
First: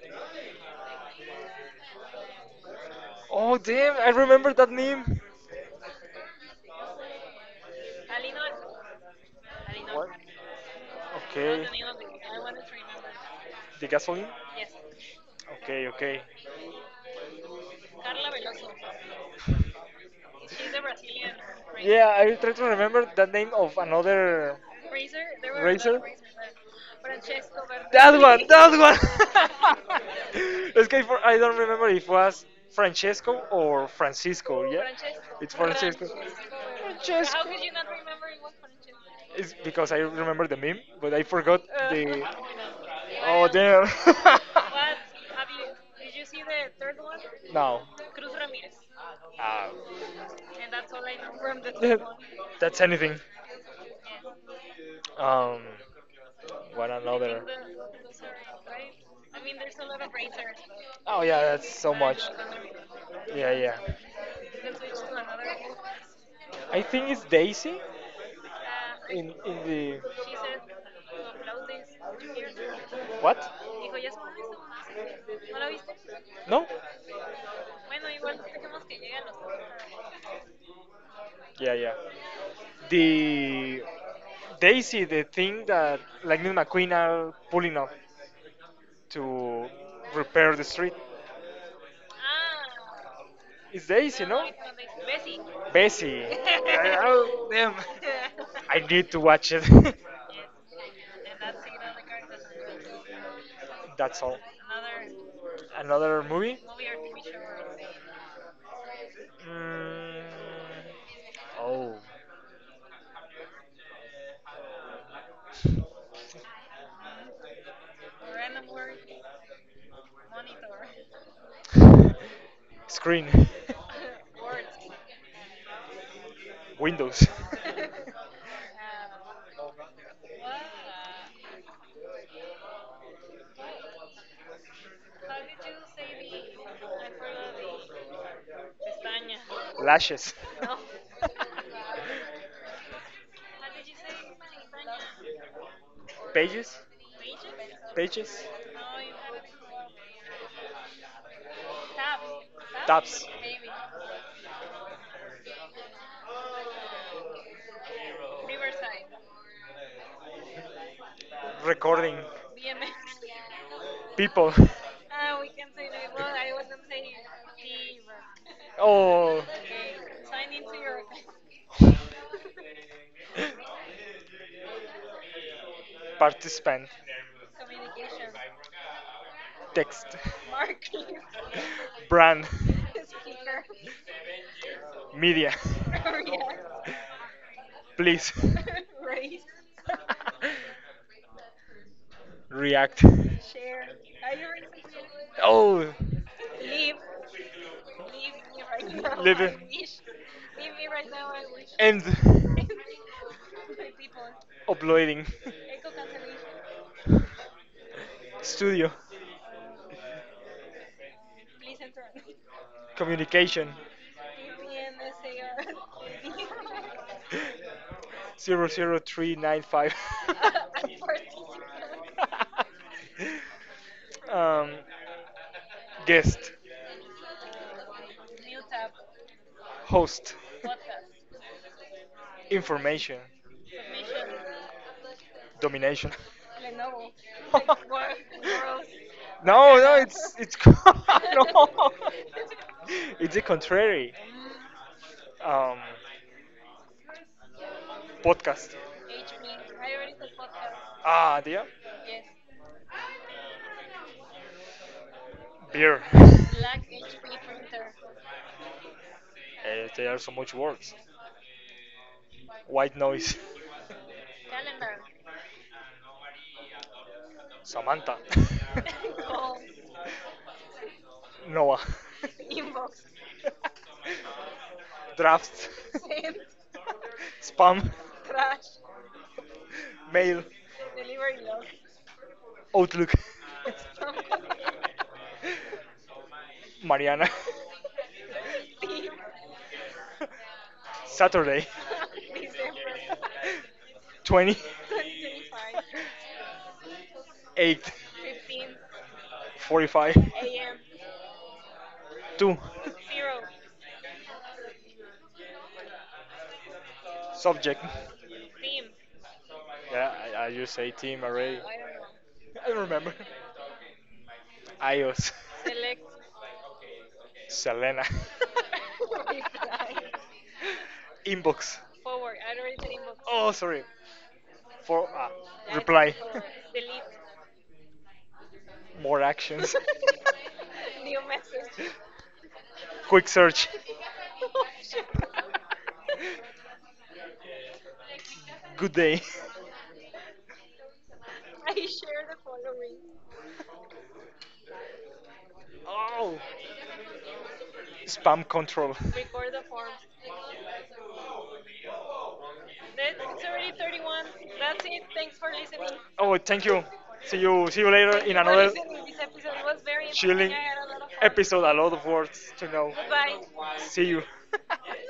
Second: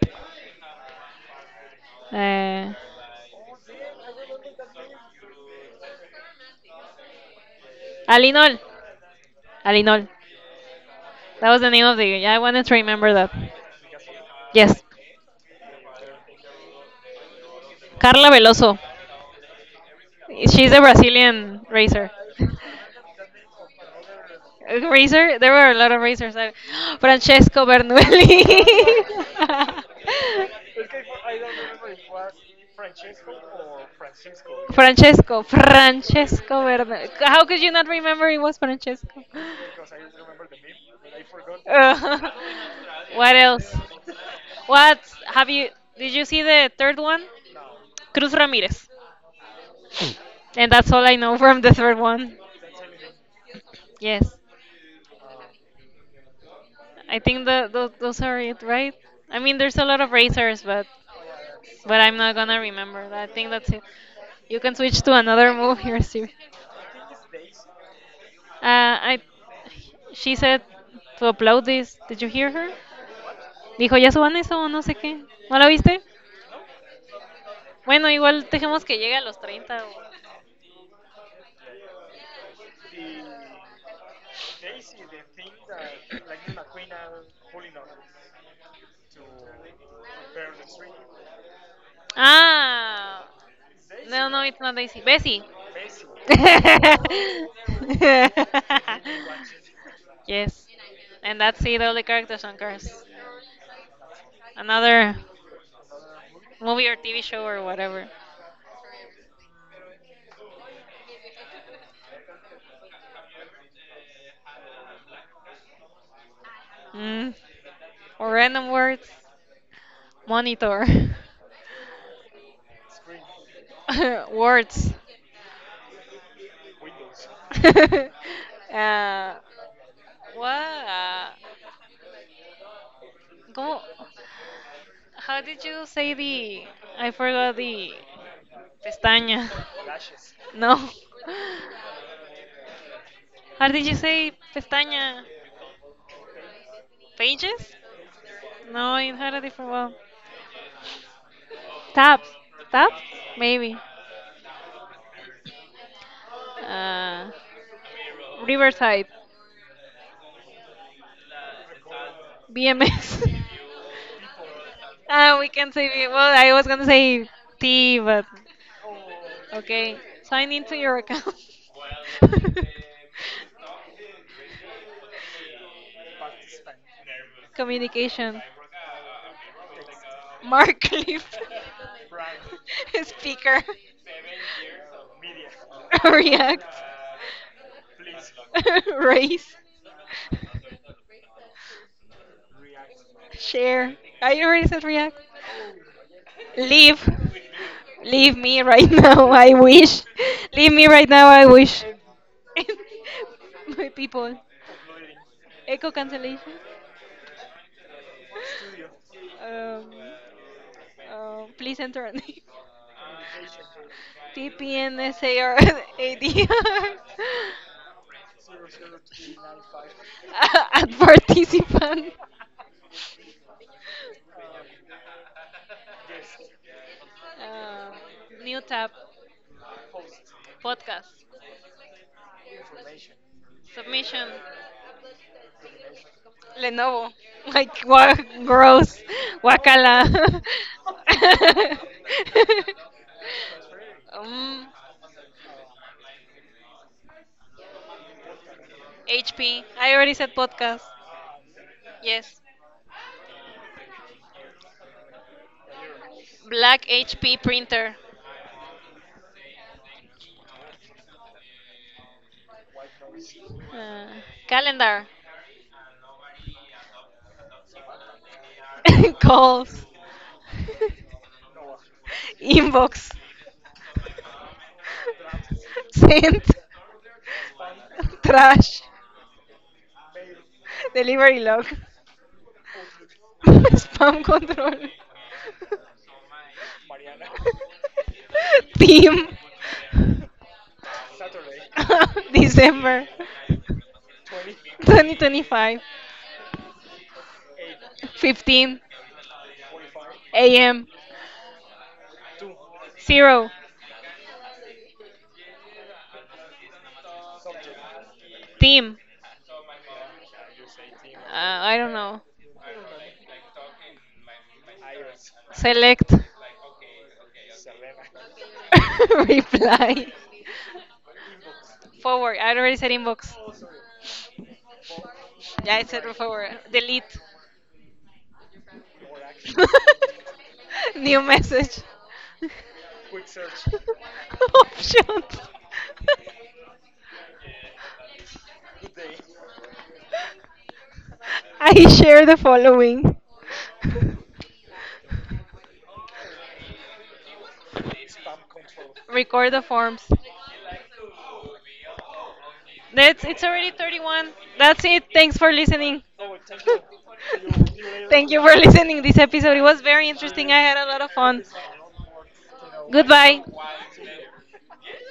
Speaker 2: Uh,
Speaker 1: Oh, damn, I remember that meme.
Speaker 2: Alinol. Alinol.
Speaker 1: What?
Speaker 2: That was
Speaker 1: Okay.
Speaker 2: the name of the. I wanted to remember that.
Speaker 1: The gasoline?
Speaker 2: Yes.
Speaker 1: Okay, okay.
Speaker 2: Carla Veloso. She's
Speaker 1: She's
Speaker 2: a
Speaker 1: a Brazilian
Speaker 2: Brazilian
Speaker 1: racer.
Speaker 2: racer.
Speaker 1: Yeah, I try to remember the name of another Racer?
Speaker 2: Razor?
Speaker 1: There
Speaker 2: There
Speaker 1: were a lot
Speaker 2: were a lot
Speaker 1: racer
Speaker 2: of
Speaker 1: of racers
Speaker 2: razors. Francesco
Speaker 1: That one,
Speaker 2: Bernoulli.
Speaker 1: that one. It's okay for I don't remember if it was
Speaker 2: Francesco,
Speaker 1: Francesco or Francisco. Yeah, Francesco.
Speaker 2: Francesco
Speaker 1: It's Francesco.
Speaker 2: Bernoulli.
Speaker 1: Francesco. How
Speaker 2: How could
Speaker 1: could
Speaker 2: you
Speaker 1: you not
Speaker 2: not
Speaker 1: remember
Speaker 2: remember it was Francesco?
Speaker 1: It's because I remember the meme, but I forgot the.
Speaker 2: Uh, what
Speaker 1: Oh Well,
Speaker 2: else?
Speaker 1: damn. What have
Speaker 2: What have you?
Speaker 1: you?
Speaker 2: Did
Speaker 1: Did you
Speaker 2: you
Speaker 1: see
Speaker 2: see
Speaker 1: the
Speaker 2: the
Speaker 1: third
Speaker 2: third
Speaker 1: one?
Speaker 2: one?
Speaker 1: No. Cruz
Speaker 2: Cruz
Speaker 1: Ramirez.
Speaker 2: Ramirez.
Speaker 1: Uh,
Speaker 2: And that's all I know from the
Speaker 1: yeah,
Speaker 2: third one.
Speaker 1: that's anything.
Speaker 2: Yes.
Speaker 1: Um, what
Speaker 2: I
Speaker 1: another?
Speaker 2: think those are it, right? I mean, there's a lot of razors, but
Speaker 1: Oh yeah, that's so
Speaker 2: I'm
Speaker 1: much.
Speaker 2: not gonna remember. I think
Speaker 1: Yeah,
Speaker 2: that's
Speaker 1: yeah.
Speaker 2: it. You can switch to another move here, Steve.
Speaker 1: I think it's Daisy
Speaker 2: Uh, I,
Speaker 1: in the
Speaker 2: she said to upload this. Did you hear her?
Speaker 1: what?
Speaker 2: Dijo, ya suban eso o no sé qué. ¿No la viste?
Speaker 1: No?
Speaker 2: Bueno, igual dejemos que llegue a los 30. O-
Speaker 1: Yeah, yeah the they see the thing that Lightning McQueen are pulling up to repair the street.
Speaker 2: ah,
Speaker 1: It's Daisy,
Speaker 2: no, no,
Speaker 1: no?
Speaker 2: it's not Daisy. Bessie.
Speaker 1: Bessie. I- oh, damn. I need to watch it.
Speaker 2: Yes. And that's it, all the characters on Cars.
Speaker 1: That's all.
Speaker 2: Another
Speaker 1: Another movie?
Speaker 2: movie or TV show or whatever.
Speaker 1: Mm, oh.
Speaker 2: Mm. Or random words. Monitor.
Speaker 1: Screen.
Speaker 2: Words.
Speaker 1: Windows.
Speaker 2: uh, what? Go. How did you say the? I forgot the. Pestaña.
Speaker 1: Lashes.
Speaker 2: No. How did you say pestaña?
Speaker 1: Pages.
Speaker 2: Pages?
Speaker 1: Pages.
Speaker 2: No, it had a different one. Taps, taps,
Speaker 1: Tabs.
Speaker 2: maybe. Uh, Riverside,
Speaker 1: Recording BMX.
Speaker 2: BMS.
Speaker 1: People.
Speaker 2: Ah,
Speaker 1: Ah,
Speaker 2: we
Speaker 1: we
Speaker 2: can
Speaker 1: can say
Speaker 2: say,
Speaker 1: that. Well,
Speaker 2: well, I
Speaker 1: I
Speaker 2: was gonna
Speaker 1: wasn't saying
Speaker 2: say T,
Speaker 1: team.
Speaker 2: but
Speaker 1: Oh,
Speaker 2: okay.
Speaker 1: okay,
Speaker 2: Sign
Speaker 1: sign
Speaker 2: into
Speaker 1: into
Speaker 2: your
Speaker 1: your
Speaker 2: account.
Speaker 1: account. Participant, Communication,
Speaker 2: Communication.
Speaker 1: text,
Speaker 2: Mark
Speaker 1: Marketing,
Speaker 2: Cliff.
Speaker 1: brand,
Speaker 2: Speaker.
Speaker 1: Speaker, media.
Speaker 2: React.
Speaker 1: Please React, please. Race.
Speaker 2: Race.
Speaker 1: React. Share.
Speaker 2: Share.
Speaker 1: Are
Speaker 2: I
Speaker 1: you
Speaker 2: already said react.
Speaker 1: Oh, Leave.
Speaker 2: Leave. Leave me right now.
Speaker 1: Live
Speaker 2: I
Speaker 1: life.
Speaker 2: wish. Leave me
Speaker 1: Leave
Speaker 2: right now. I wish.
Speaker 1: and my
Speaker 2: My
Speaker 1: people,
Speaker 2: people.
Speaker 1: uploading
Speaker 2: Echo
Speaker 1: Echo
Speaker 2: cancellation.
Speaker 1: cancellation. Studio
Speaker 2: Um,
Speaker 1: Please
Speaker 2: please
Speaker 1: enter.
Speaker 2: enter a name.
Speaker 1: Communication
Speaker 2: TPNSAR
Speaker 1: VPN, 00395.
Speaker 2: at participant.
Speaker 1: um, guest
Speaker 2: Uh, new
Speaker 1: New
Speaker 2: tab,
Speaker 1: tab. Host.
Speaker 2: podcast,
Speaker 1: Information.
Speaker 2: submission.
Speaker 1: Domination.
Speaker 2: Lenovo.
Speaker 1: Lenovo.
Speaker 2: Like, what
Speaker 1: No,
Speaker 2: gross.
Speaker 1: no,
Speaker 2: Wakala.
Speaker 1: it's no. It's the contrary.
Speaker 2: Um,
Speaker 1: Um, podcast.
Speaker 2: HP. I already said podcast.
Speaker 1: Ah, dear. Yes.
Speaker 2: Yes.
Speaker 1: Beer. Black
Speaker 2: Black
Speaker 1: HP
Speaker 2: HP
Speaker 1: printer.
Speaker 2: printer.
Speaker 1: Eh, there are so much words. White noise.
Speaker 2: Uh,
Speaker 1: Calendar.
Speaker 2: Calendar.
Speaker 1: Samantha. Call.
Speaker 2: Calls.
Speaker 1: Noah. Inbox.
Speaker 2: Inbox.
Speaker 1: Drafts. Send.
Speaker 2: Sent.
Speaker 1: Spam. Trash.
Speaker 2: Trash.
Speaker 1: Mail.
Speaker 2: Delivery
Speaker 1: Delivery
Speaker 2: log.
Speaker 1: log. Outlook.
Speaker 2: Spam control.
Speaker 1: Mariana.
Speaker 2: Team.
Speaker 1: Saturday. December.
Speaker 2: December 20.
Speaker 1: 20. 2025. 8. 15 45. a.m.
Speaker 2: a.m.
Speaker 1: Two. Zero.
Speaker 2: Zero.
Speaker 1: Subject. Team.
Speaker 2: Team. Yeah,
Speaker 1: Yeah, I just say team already. I
Speaker 2: I don't
Speaker 1: don't
Speaker 2: know.
Speaker 1: know. I don't remember. Ios. Select.
Speaker 2: Select.
Speaker 1: Selena.
Speaker 2: Reply.
Speaker 1: Inbox.
Speaker 2: Forward.
Speaker 1: Forward.
Speaker 2: I
Speaker 1: I
Speaker 2: already
Speaker 1: already said
Speaker 2: said
Speaker 1: inbox.
Speaker 2: inbox.
Speaker 1: Oh, sorry. For Yeah, I
Speaker 2: Yeah,
Speaker 1: said
Speaker 2: I said
Speaker 1: reply, forward.
Speaker 2: forward.
Speaker 1: Delete.
Speaker 2: Delete.
Speaker 1: More actions. New
Speaker 2: New message.
Speaker 1: message. Quick search. Oh, shit.
Speaker 2: Options.
Speaker 1: Good day.
Speaker 2: I share the following.
Speaker 1: Oh. Spam control.
Speaker 2: Record
Speaker 1: Record
Speaker 2: the
Speaker 1: the form.
Speaker 2: forms.
Speaker 1: That
Speaker 2: That's it's
Speaker 1: it's
Speaker 2: already
Speaker 1: already 31.
Speaker 2: 31. That's
Speaker 1: That's it.
Speaker 2: it. Thanks
Speaker 1: Thanks for
Speaker 2: for
Speaker 1: listening.
Speaker 2: listening.
Speaker 1: Oh, thank you. See you. See you later Thank
Speaker 2: Thank
Speaker 1: in you
Speaker 2: you
Speaker 1: for
Speaker 2: for
Speaker 1: another
Speaker 2: listening
Speaker 1: listening. This
Speaker 2: this episode.
Speaker 1: episode
Speaker 2: It was
Speaker 1: was very
Speaker 2: very
Speaker 1: interesting.
Speaker 2: interesting.
Speaker 1: Chilling I
Speaker 2: I had
Speaker 1: had
Speaker 2: a
Speaker 1: a
Speaker 2: lot
Speaker 1: lot
Speaker 2: of
Speaker 1: of fun.
Speaker 2: fun.
Speaker 1: Episode. A lot of words to know. Bye
Speaker 2: Goodbye.
Speaker 1: bye. See you.